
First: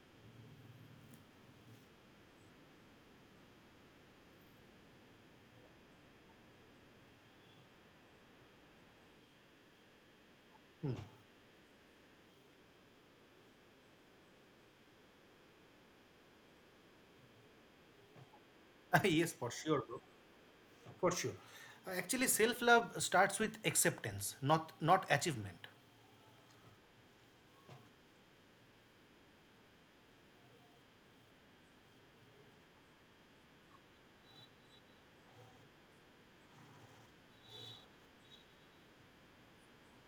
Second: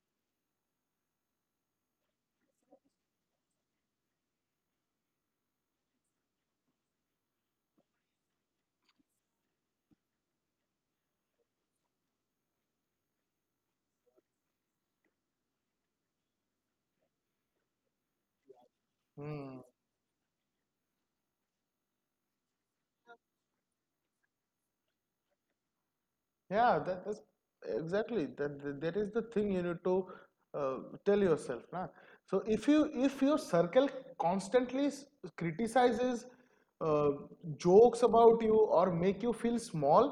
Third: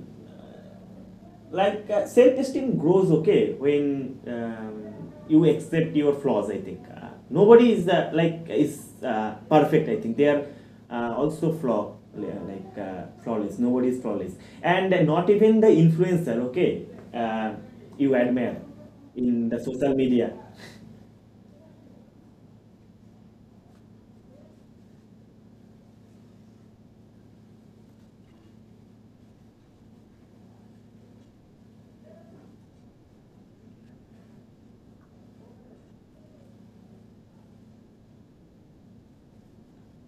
A: like uh, self-esteem grows, okay, when um, you accept your flaws, I think. Uh, nobody is uh, like is uh, perfect, I think. They are uh, also flaw, like uh, flawless. Nobody is flawless. And uh, not even the influencer, okay, uh, you admire
B: Yes,
A: in
B: for
A: the
C: Hmm.
B: sure,
A: social
B: bro.
A: media.
B: For sure. Uh, Actually, self-love starts with acceptance, not not achievement.
C: Yeah, that, that's exactly that, that that is the thing you need to uh, tell yourself, na? So if you if your circle constantly s- criticizes, uh, jokes about you, or make you feel small,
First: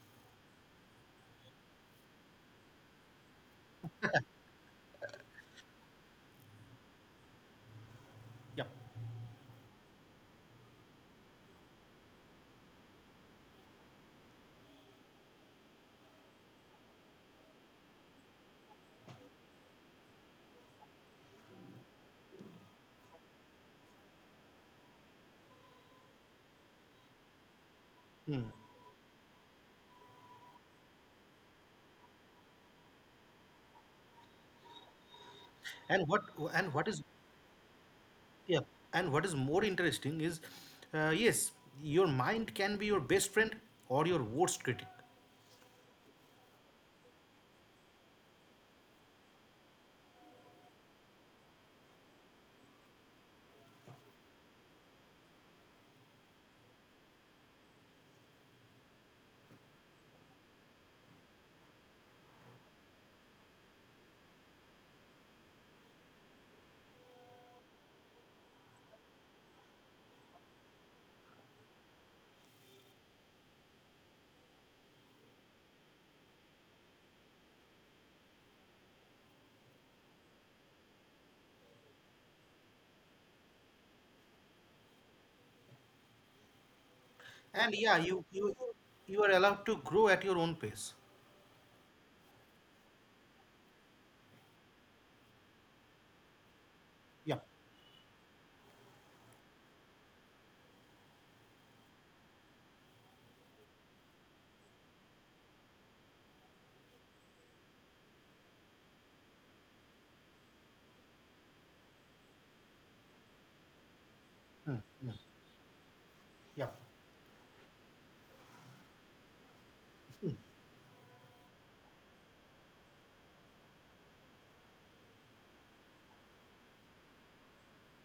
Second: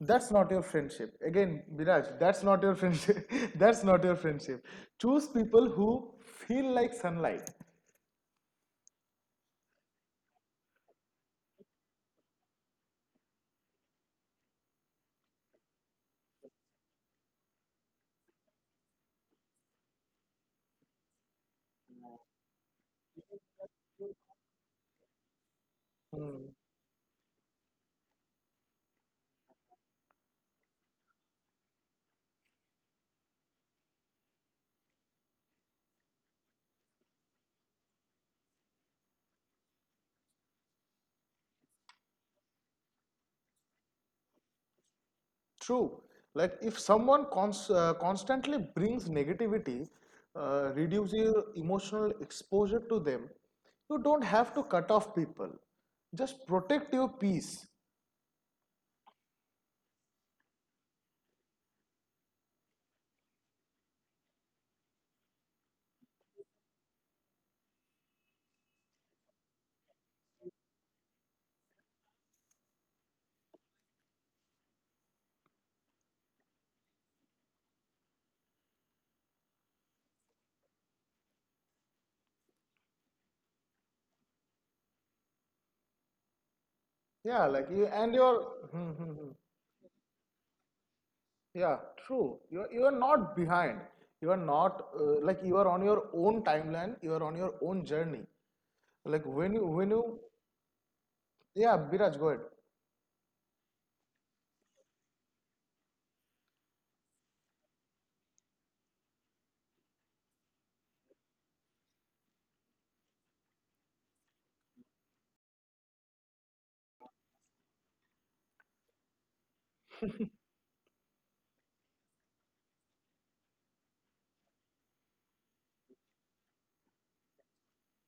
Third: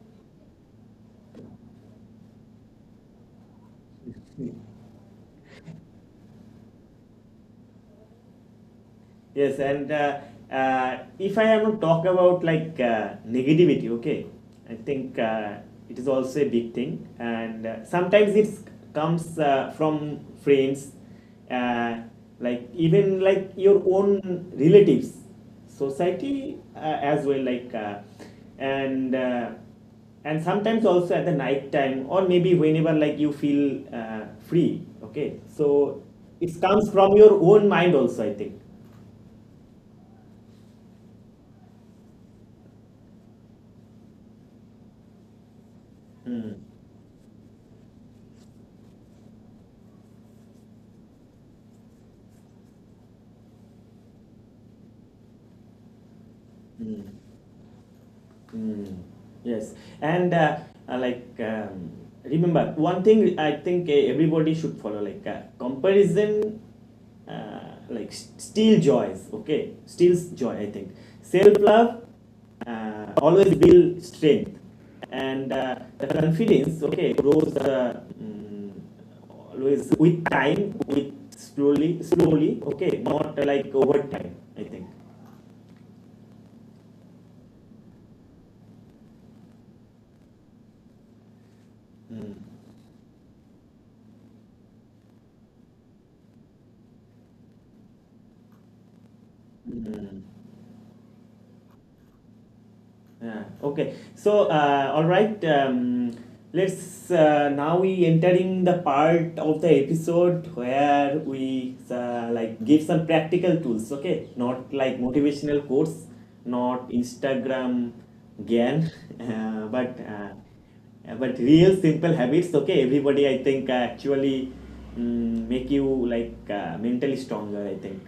C: that's not your friendship. Again, Viraj, that's not your friendship. That's not your friendship. Choose people who feel like sunlight.
B: Yeah.
A: Yes, and uh, uh, if I have to talk about, like, uh, negativity, okay, I think uh, it is also a big thing, and uh, sometimes it comes uh, from friends, uh, like even like your own relatives,
C: Hmm.
A: society uh, as well, like, uh, and uh, and sometimes also at the night time, or maybe whenever like you feel uh, free, okay, so
B: And what
A: it
B: and what
A: comes
B: is
A: from your own mind also, I think.
B: yeah and what is more interesting is, uh, yes, your mind can be your best friend or your worst critic.
C: True.
A: Hmm.
C: Like, if someone cons- uh, constantly brings negativity, uh, reduce your emotional exposure to them. You don't have to cut off people. Just protect your
A: Hmm.
C: peace.
A: Mm. Yes, and uh, uh, like um, remember one thing, I think, uh, everybody should follow, like, uh, comparison, uh, like s- steal joys. Okay, steals joy, I think. Self love uh, always build strength, and uh, the confidence, okay, grows uh, mm, always with time, with slowly, slowly. Okay, not uh, like over time, I think.
C: Yeah, like you
B: And
C: and
B: yeah,
C: your.
B: you you
C: Hmm, hmm, hmm.
B: you are allowed to grow at your own pace.
C: Yeah,
A: Hmm.
C: true. You are, you are not behind. You are not, uh, like, you are on your own timeline. You are on
B: Yeah.
C: your own journey. Like when you when you
A: Hmm.
C: yeah, Biraj, go ahead.
A: Yeah, okay. So, uh, all right. Um, let's uh, now we entering the part of the episode where we uh, like give some practical tools. Okay, not
B: Mm,
A: like
B: mm,
A: motivational quotes,
B: yeah.
A: not Instagram gyan, uh, but uh, uh, but real simple habits. Okay, everybody, I think uh, actually mm, make you like uh, mentally stronger, I think.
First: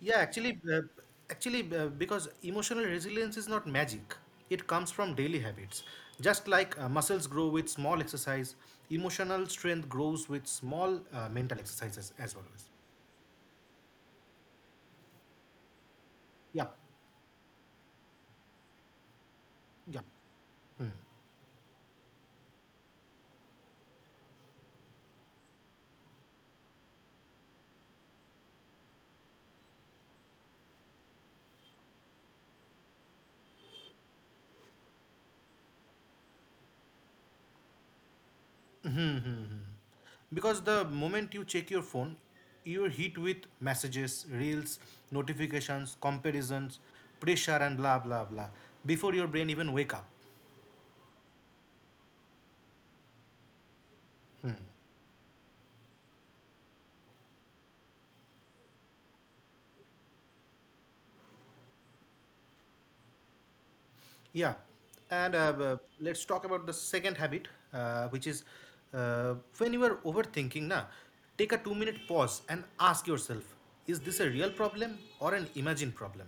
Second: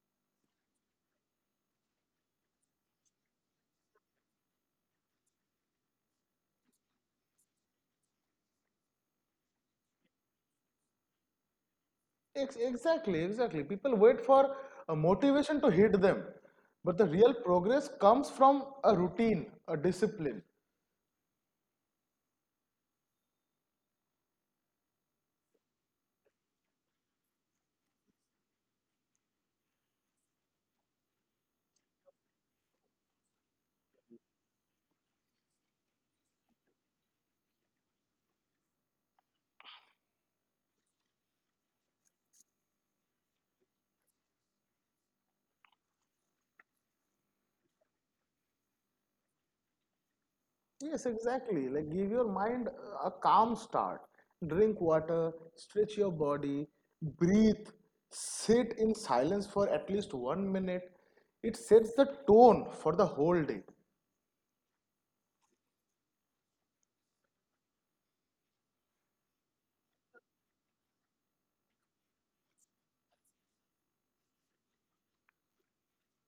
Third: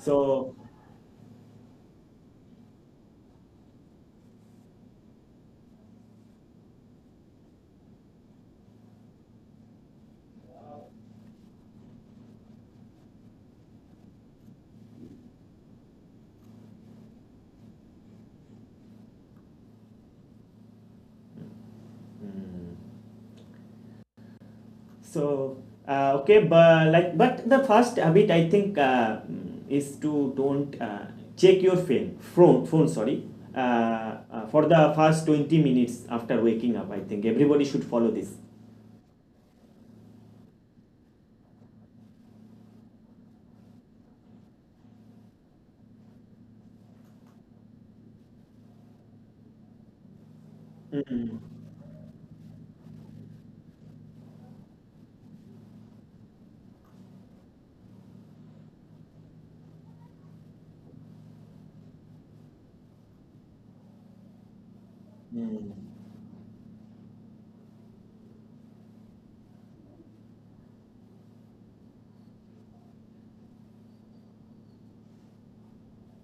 B: Yeah, actually, uh, actually, uh, because emotional resilience is not magic. It comes from daily habits. Just like uh, muscles grow with small exercise, emotional strength grows with small uh, mental exercises as well.
C: Ex- Exactly, exactly. People wait for a motivation to hit them,
B: Yeah,
C: but the real progress comes from a routine, a
B: yeah.
C: discipline.
A: mm, So uh, okay, but like but the first habit, I think, uh, mm, is to don't uh, check your phone phone phone, sorry, uh, uh, for the first twenty minutes after waking up. I think everybody should follow this.
B: Because the moment you check your phone, you're hit with messages, reels, notifications, comparisons, pressure, and blah blah blah. Before your brain even wake up.
C: Yes,
A: Mm,
C: exactly. Like, give your mind a calm start. Drink water, stretch your body, breathe, sit in silence for at least one minute. It sets the tone for the whole day.
B: Yeah, and uh,
A: mm,
B: uh, let's talk about the second habit, uh, which is uh, when you are overthinking, na, take a two minute pause and ask yourself, is this a real problem or an imagined problem?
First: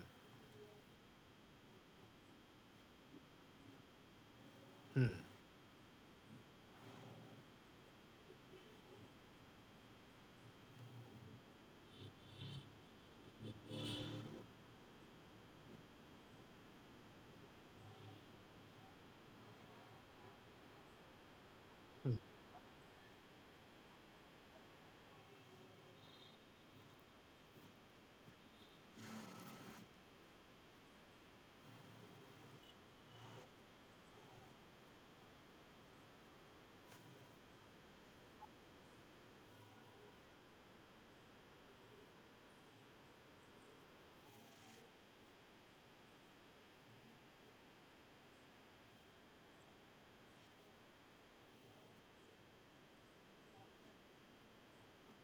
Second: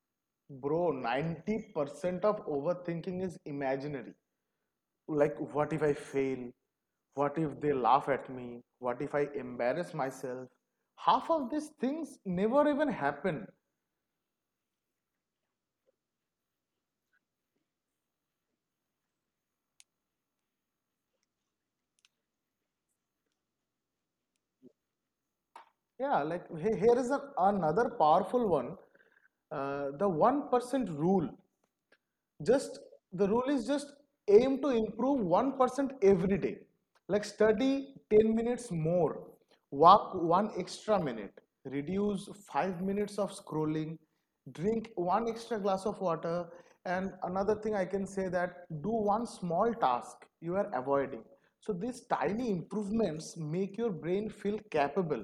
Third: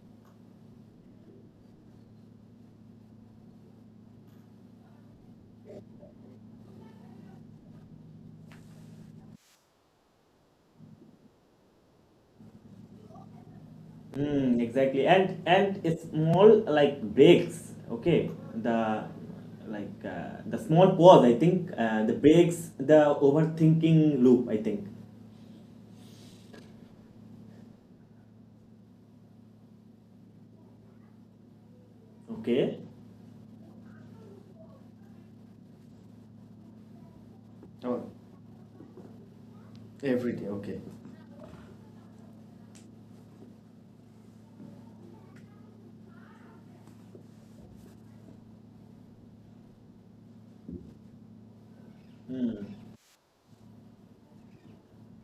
C: Bro, ninety percent of overthinking is imaginary. Like, what if I fail? What if they laugh at me? What if I embarrass myself? Half of these things never even happen.
A: mm, exactly, and and it's small like breaks, okay, the like uh, the small pause, I think, uh, the breaks the overthinking loop, I think.
C: Yeah, like, he- here is an, another powerful one, uh, the one percent rule. just
A: Okay.
C: the rule is just aim to improve one percent every day. Like, study
A: Oh,
C: ten minutes more, walk
A: every day,
C: one
A: okay.
C: extra minute reduce five minutes of scrolling, drink one extra glass of water. And another thing I can say, that do one small task you are avoiding. So these tiny
A: Hmm.
C: improvements make your brain feel capable.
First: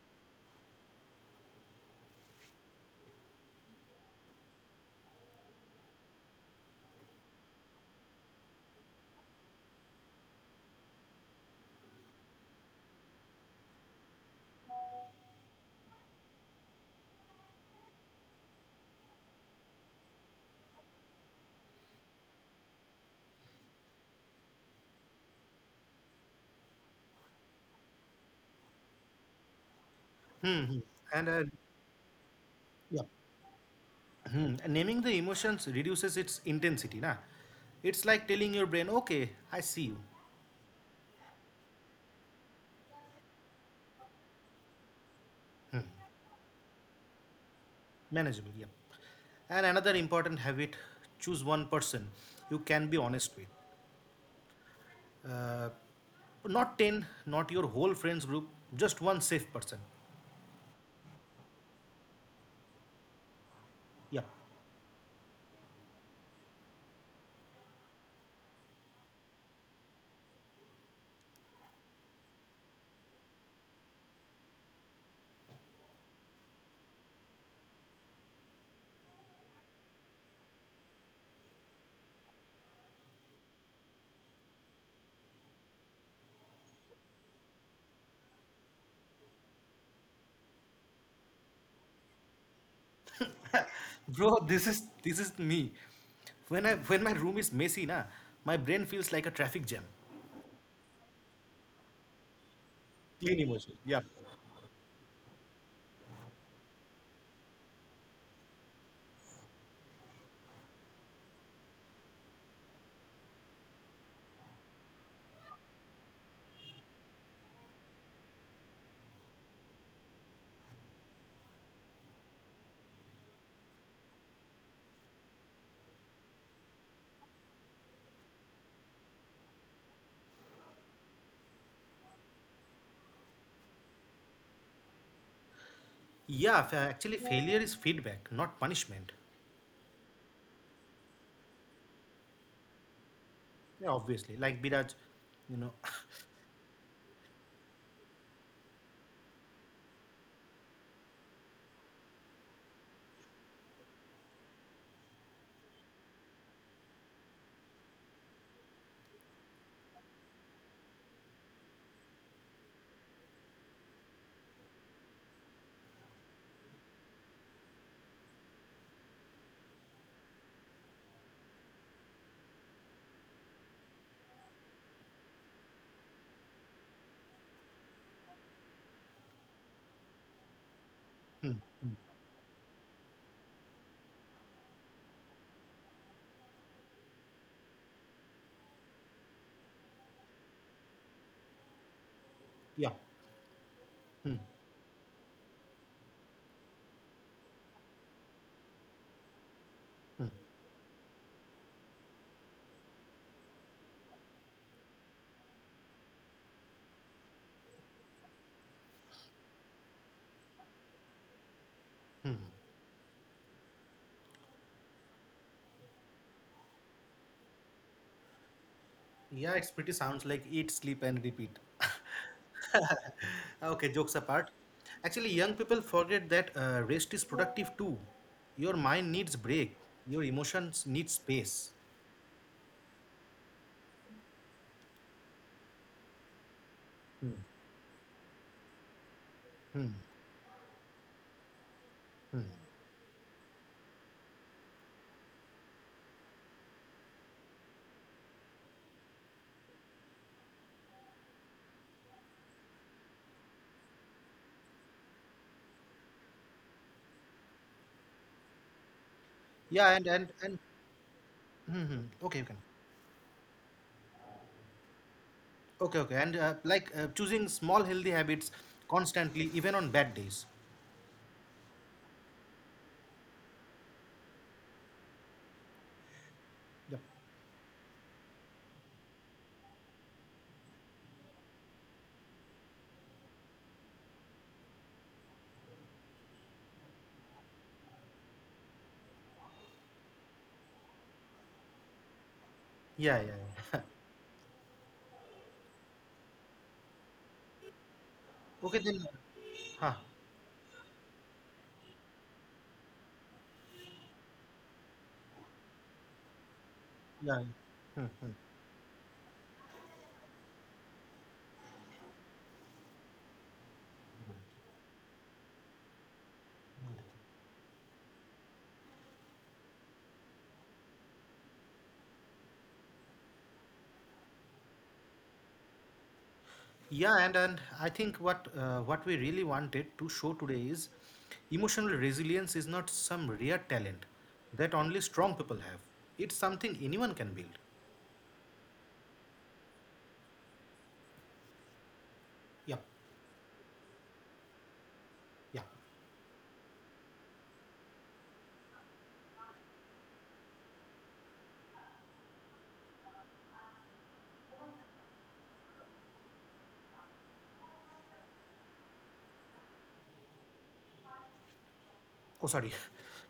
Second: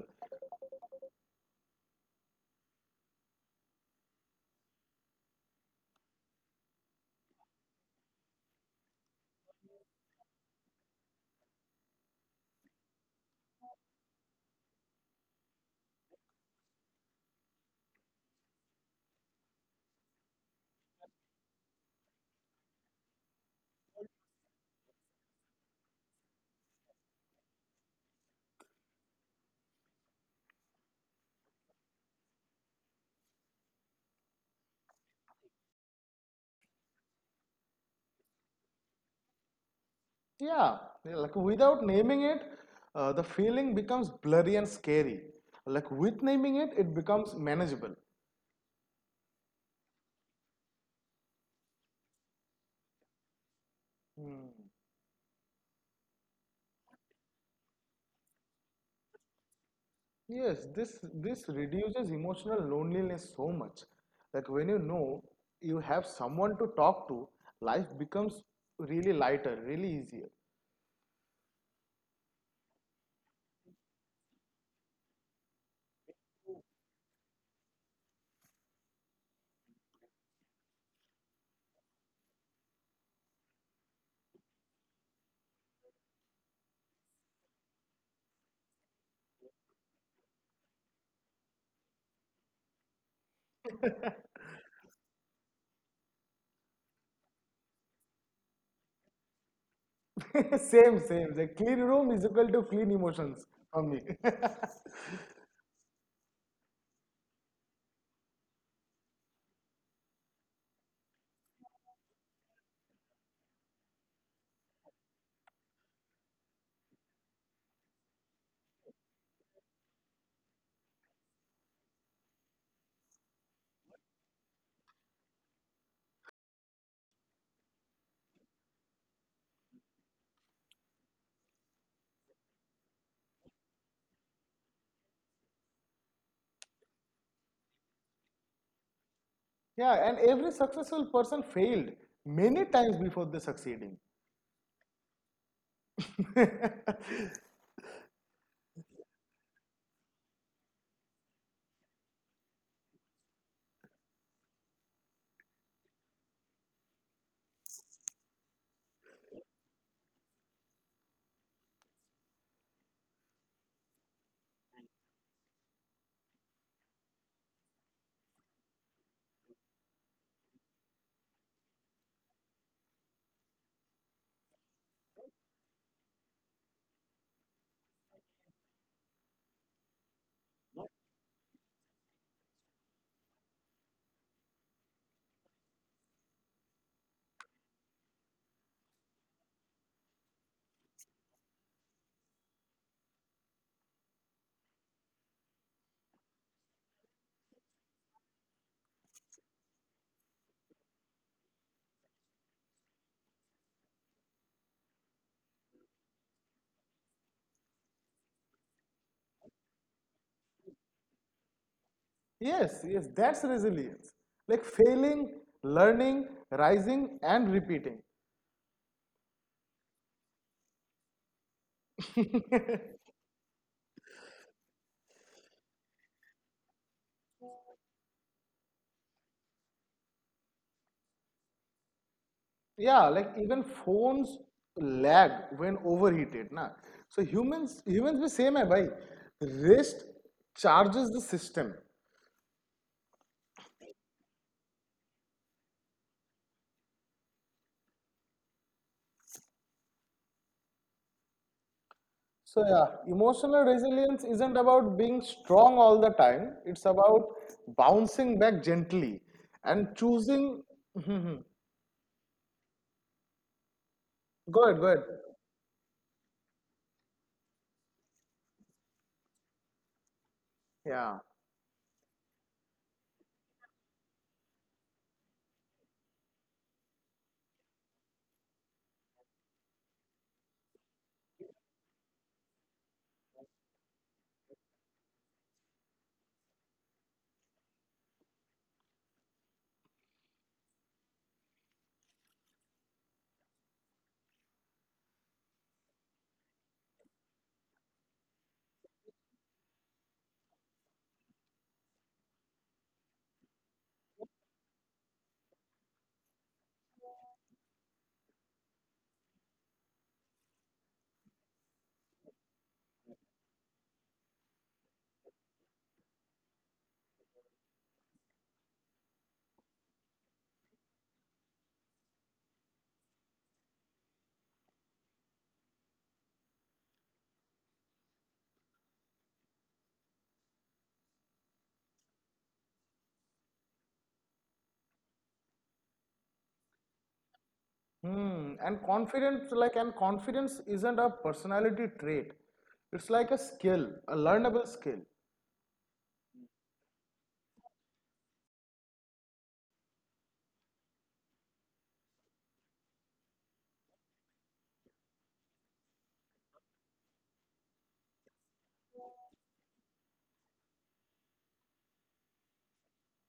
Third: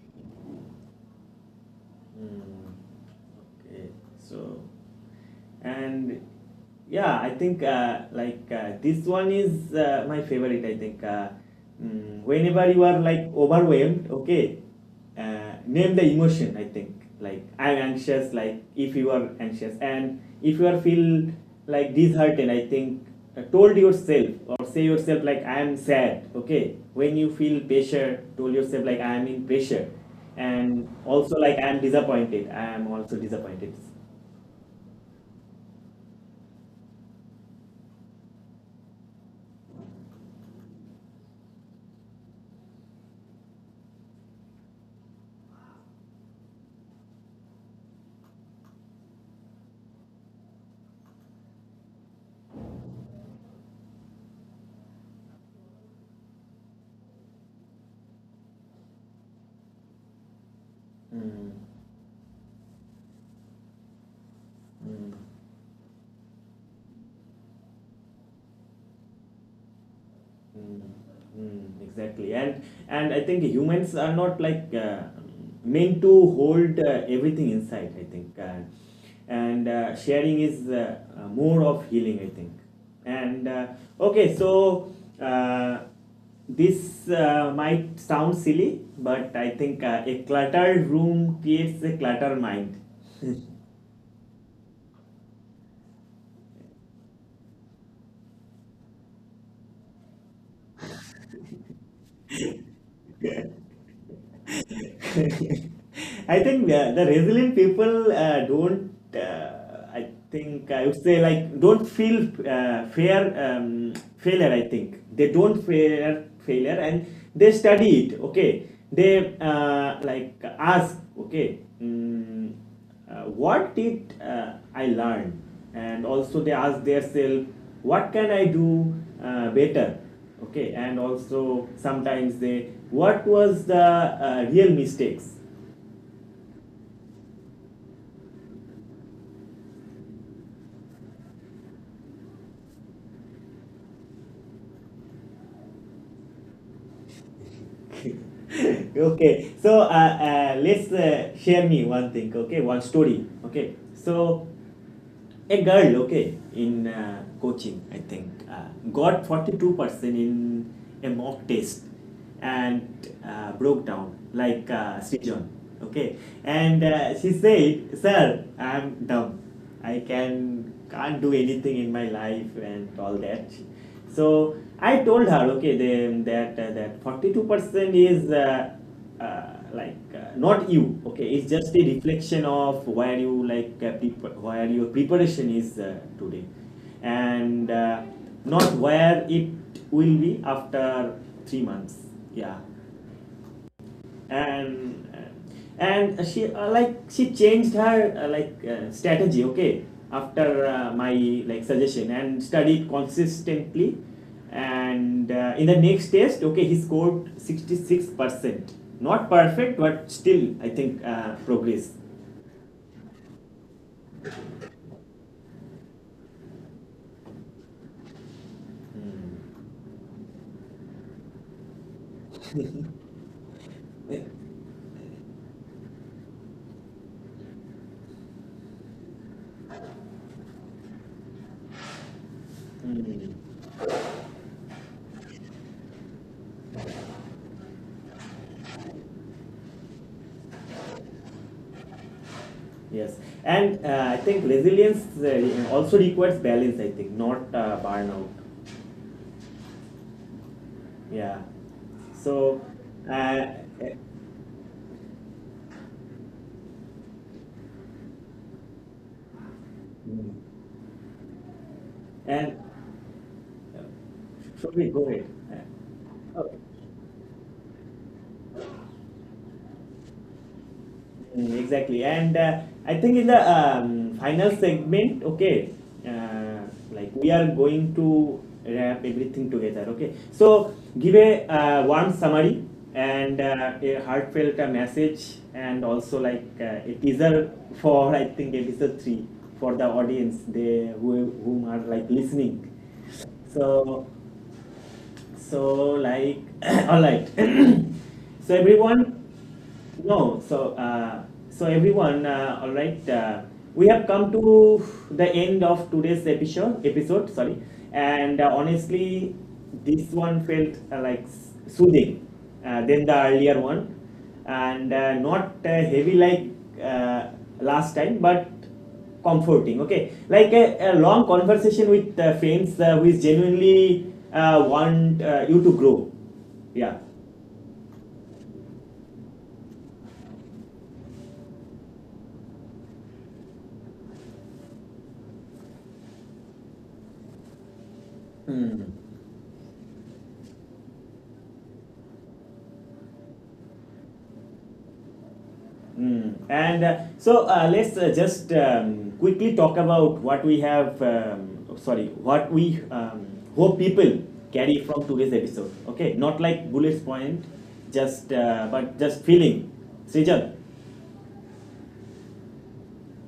A: Hmm. Okay. So, and yeah, I think uh, like uh, this one is uh, my favorite, I think, uh, mm, whenever you are, like, overwhelmed, okay, uh, name the emotion, I think. Like I'm anxious. Like if you are anxious, and if you are feel like disheartened, I think uh, told yourself or say yourself like I am sad. Okay, when you feel pressure, told yourself like I am in pressure,
B: Hmm. Hmm.
A: and
B: And
A: also
B: uh,
A: like I'm disappointed, I am
B: yeah,
A: also disappointed.
B: hmm. And naming the emotions reduces its intensity. Na, it's like telling your brain, okay, I see you,
C: Yeah, yeah, like without naming it, uh, the feeling becomes blurry and scary. Like with naming it, it becomes manageable.
B: manageable. Yeah. And another important habit, choose one person you can be honest with.
C: Hmm.
B: Uh, Not ten, not your whole friends group, just one safe person.
C: Yes, this this
A: Mm,
C: reduces emotional loneliness so much.
B: Yeah.
C: Like when you
A: mm,
C: know you have someone to talk to, life becomes really lighter, really easier.
A: mm, mm, exactly, and and I think humans are not like uh, meant to hold uh, everything inside, I think, uh, and uh, sharing is uh, uh, more of healing, I think, and uh, okay, so uh, this uh, might sound silly, but I think uh, a cluttered room creates a cluttered mind.
B: Bro, this is this is me. When I when my room is messy, na, my brain feels like a traffic jam.
C: Same, same. The clean room is equal to clean emotions for me.
A: I think uh, the resilient people uh, don't. Uh, I think I would say like don't feel uh, fear um, failure. I think they don't fear failure, and they study it. Okay, they uh, like ask. Okay, mm, uh, what did uh, I learn? And also they ask themselves, what can I do uh, better? Okay, and also sometimes they, what was the uh, real mistakes?
B: Yeah, fa- actually failure is feedback, not punishment.
C: Yeah, and every successful person failed many times before they
B: Yeah,
C: succeeding.
B: obviously. Like Biraj, you know.
A: Okay, so uh, uh, let's uh, share me one thing. Okay, one story. Okay, so a girl, okay, in uh, coaching, I think, uh, got forty-two percent in a mock test and uh, broke down, like uh, Srijan, okay. And uh, she said, Sir, I'm dumb. I can, can't do anything in my life and all that. So I told her, okay, then that, uh, that forty-two percent is uh, uh, like uh, not you, okay. It's
B: Hmm,
A: just a reflection of where you, like, uh, prep- where your preparation is uh, today, and uh, not where it will be after three months, yeah.
B: yeah. Hmm.
A: And and she uh, like she changed her uh, like uh, strategy, okay, after uh, my, like, suggestion, and studied consistently, and uh, in the next test, okay, he scored sixty-six percent. Not perfect, but still, I think, uh, progress.
C: Yes, yes, that's resilience. Like, failing, learning, rising, and repeating.
B: Yeah, it's pretty sounds like eat, sleep and repeat. Okay, jokes apart. Actually, young people forget that uh, rest is productive too. Your mind needs break. Your emotions need space.
C: Yeah, like
A: Mm.
C: even phones lag when overheated, na. So humans, humans भी same है भाई. Rest charges the system.
A: Yes, and uh, I think resilience uh, also requires balance, I think, not uh, burnout. Yeah. So,
C: So yeah,
A: uh, uh,
C: emotional resilience isn't about being strong all the time. It's about bouncing back gently
B: Yeah,
C: and
B: and and
A: mm.
B: and
C: choosing. Go
B: mhm. Okay, you can.
A: And uh, should
C: ahead, go
A: we
C: ahead.
A: go ahead?
B: Okay, okay, and
A: Uh,
B: uh,
A: Okay.
B: like uh, choosing small healthy habits constantly, even on bad days.
C: Yeah.
A: Mm, exactly. And uh, I think in the um, final segment, okay, uh,
B: Yep.
A: like we are going to wrap everything together, okay? So give a uh, warm summary and uh, a heartfelt uh, message and also like uh, a teaser for, I think, episode three for the audience they, who, whom are like listening.
B: Yeah, yeah. Yeah.
A: So so like all right so
B: Okay, then.
A: everyone,
B: Huh.
A: no, so uh, so everyone, uh, all right. Uh, we have come to the end of today's episode. Episode,
B: Yeah.
A: sorry, and uh, honestly, this one felt uh, like soothing uh, than the earlier one, and uh, not uh, heavy like uh, last time, but comforting. Okay, like a, a long conversation with uh, friends uh, who is genuinely uh, want uh, you to grow. Yeah.
B: Yeah, and and I think what uh, what we really wanted to show today is emotional resilience is not some rare talent that only strong people have. It's something anyone can build.
C: Hmm.
A: Hmm.
C: And confidence, like, and confidence isn't a personality trait.
B: Yep.
C: It's like a skill, a learnable skill.
B: Yeah.
A: Mm. And uh, so uh, let's uh, just um, quickly talk about what we have, um, sorry, what we um, hope people carry from today's episode. Okay, not like bullet point, just uh, but just feeling. Srijal.
B: Oh, sorry.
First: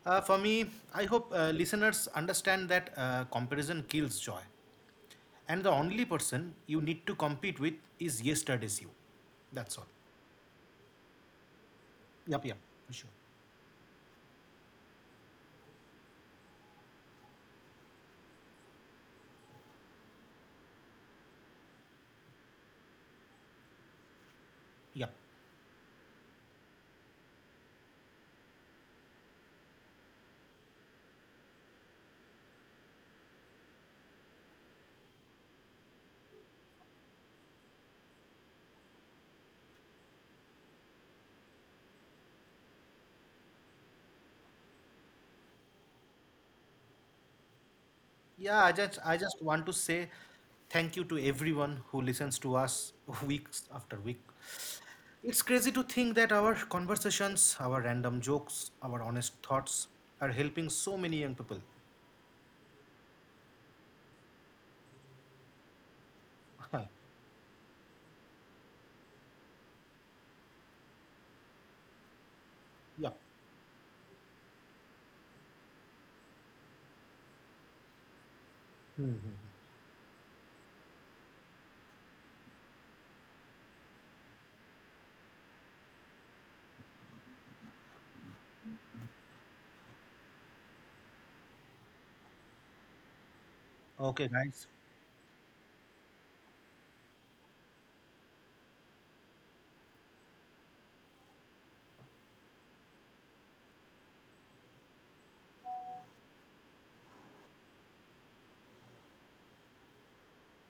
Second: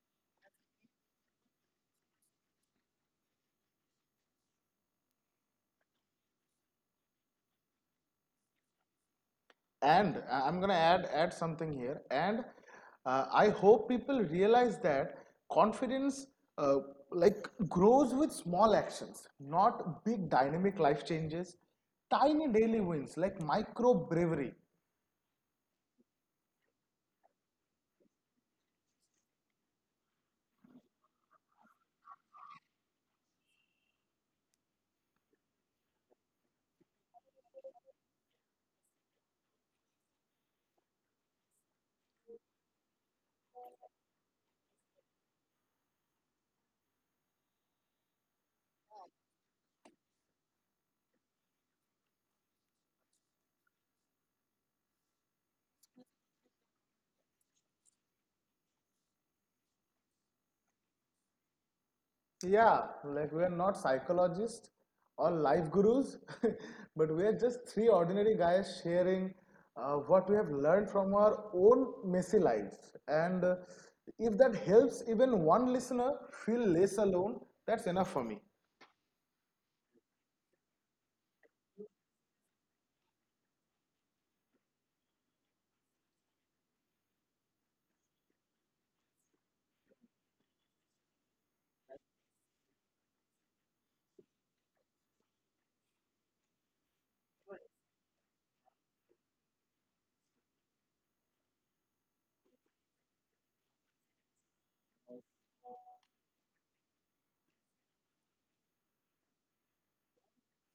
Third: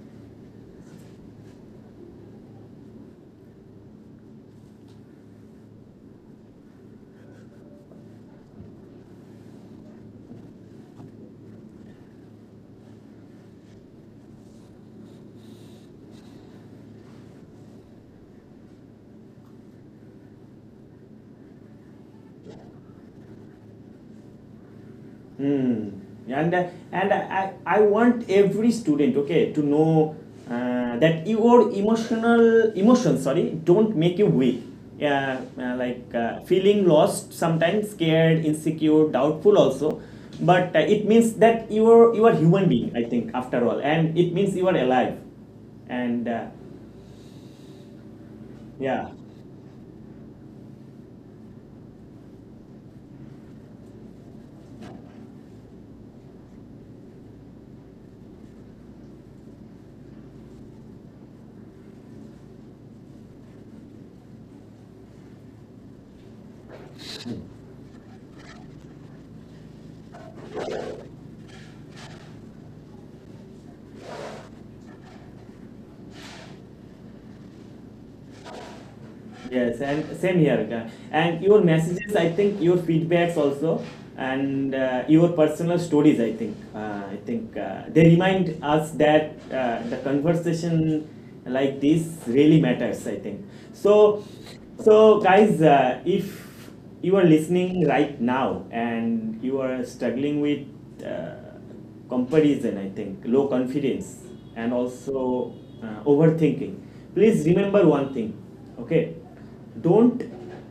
B: Uh, for me, I hope uh, listeners understand that uh, comparison kills joy. And the only person you need to compete with is yesterday's you. That's all.
C: And uh, I'm gonna add add something here. And
B: Yep, yep, for sure.
C: uh, I hope people realize that confidence, uh, like, grows with small actions, not big dynamic life changes, tiny daily wins, like micro bravery.
B: Yep.
A: Hmm. And uh, and I, I want every student, okay, to know uh, that your emotional emotions, sorry, don't make you weak. Yeah, uh, like uh, feeling lost, sometimes scared, insecure, doubtful also. But uh, it means that you are you are human being, I think, after all, and it means you are alive. And uh,
B: Yeah, I
A: yeah.
B: just I just want to say thank you to everyone who listens to us weeks after week. It's crazy to think that our conversations, our random jokes, our honest thoughts are helping so many young people.
C: Yeah, like we're not psychologists or life gurus, but we're just three ordinary guys sharing uh, what we have learned from our own messy lives.
B: Yeah.
C: And uh, if that helps even one listener feel less alone, that's enough for me.
A: Yes, and same here. uh, And your messages, I think, your feedbacks also, and uh, your personal stories, I think, uh, I think uh, they remind us that uh, the conversation like this really matters, I think so.
B: Okay, guys.
A: So, guys, uh, if you are listening right now and you are struggling with uh, comparison, I think, low confidence, and also uh, overthinking. Please remember one thing, okay? Don't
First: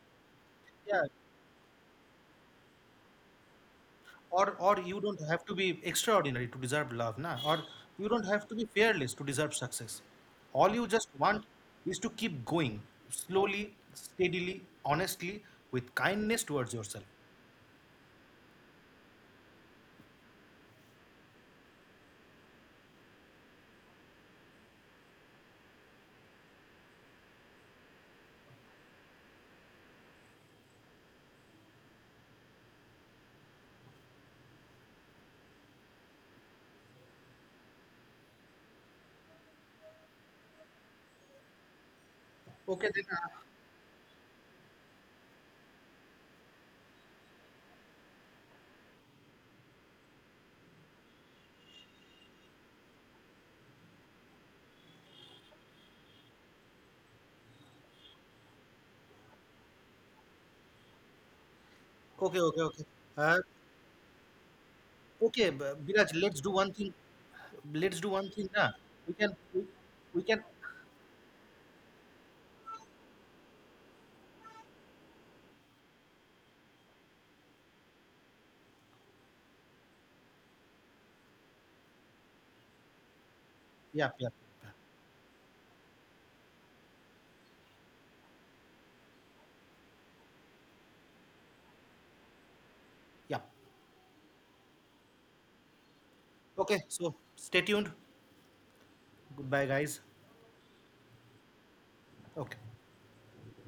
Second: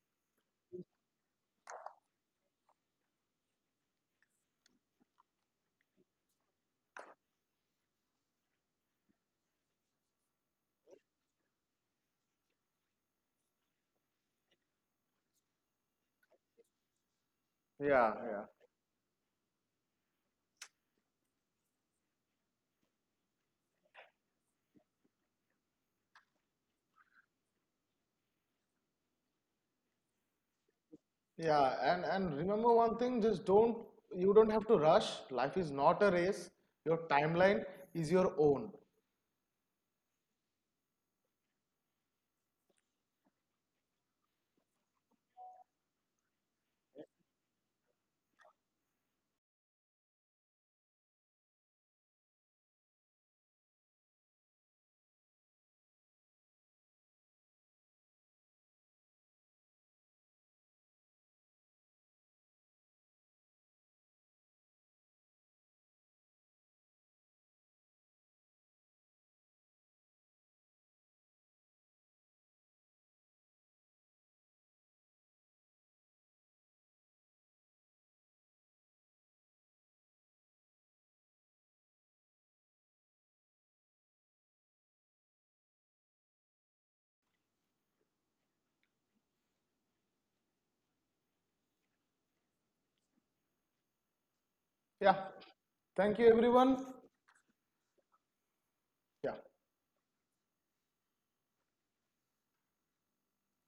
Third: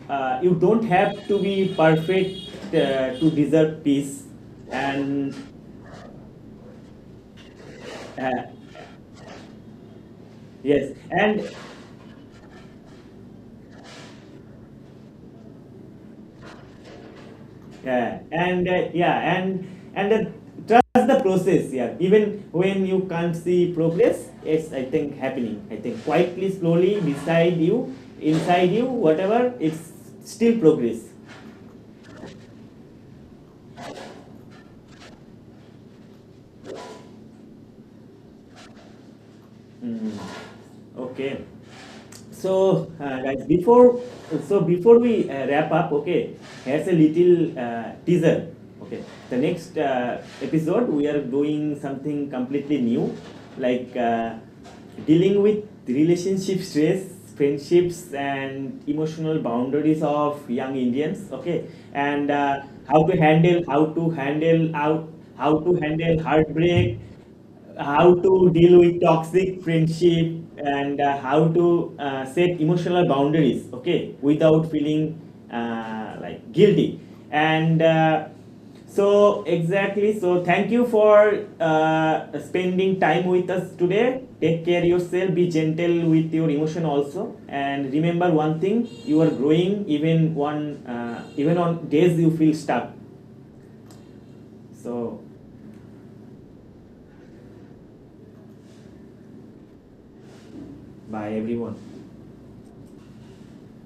A: uh, You don't
B: Yeah,
A: have to be perfect uh, to deserve peace,
B: or or you don't
A: and
B: have to be extraordinary to deserve love, na, or you don't
A: uh,
B: have to be fearless to deserve success. All you
A: yes,
B: just
A: and
B: want is to keep going slowly, steadily, honestly, with kindness towards yourself.
C: Yeah,
A: yeah,
C: yeah.
A: and uh, yeah, and and uh, trust the process. Yeah, even when you can't see progress, it's, I think, happening, I think, quietly, slowly, beside you, inside you, whatever, it's still progress.
C: Yeah, and and remember one thing, just don't you don't have to rush. Life is not a race. Your timeline is your own.
A: Mm. Okay. So,
B: Okay, then,
A: uh, guys, before, so before we uh, wrap up, okay, here's a little uh, teaser. Okay, the next uh, episode we are doing something completely new, like uh, dealing with relationship stress, friendships, and emotional boundaries of young Indians. Okay,
B: uh,
A: and
B: okay, okay,
A: uh,
B: okay,
A: how to
B: uh,
A: handle how to handle out
B: okay,
A: how to
B: B- Biraj,
A: handle
B: let's do one thing.
A: heartbreak,
B: Let's do
A: how
B: one thing,
A: to
B: na.
A: deal with
B: we can we,
A: toxic
B: we
A: friendship,
B: can
A: and uh, how to uh, set emotional boundaries, okay, without feeling uh, like guilty, and uh, so exactly, so thank you for uh, spending time with us
B: Yeah,
A: today.
B: yeah,
A: Take care yourself, be gentle with your emotion also, and remember one thing, you are growing, even one uh, even on days you feel stuck.
B: yeah.
A: So
C: Yeah. Thank you
B: Okay,
C: everyone.
B: so stay tuned.
C: Yeah.
B: Goodbye, guys.
A: bye, everyone.
B: Okay.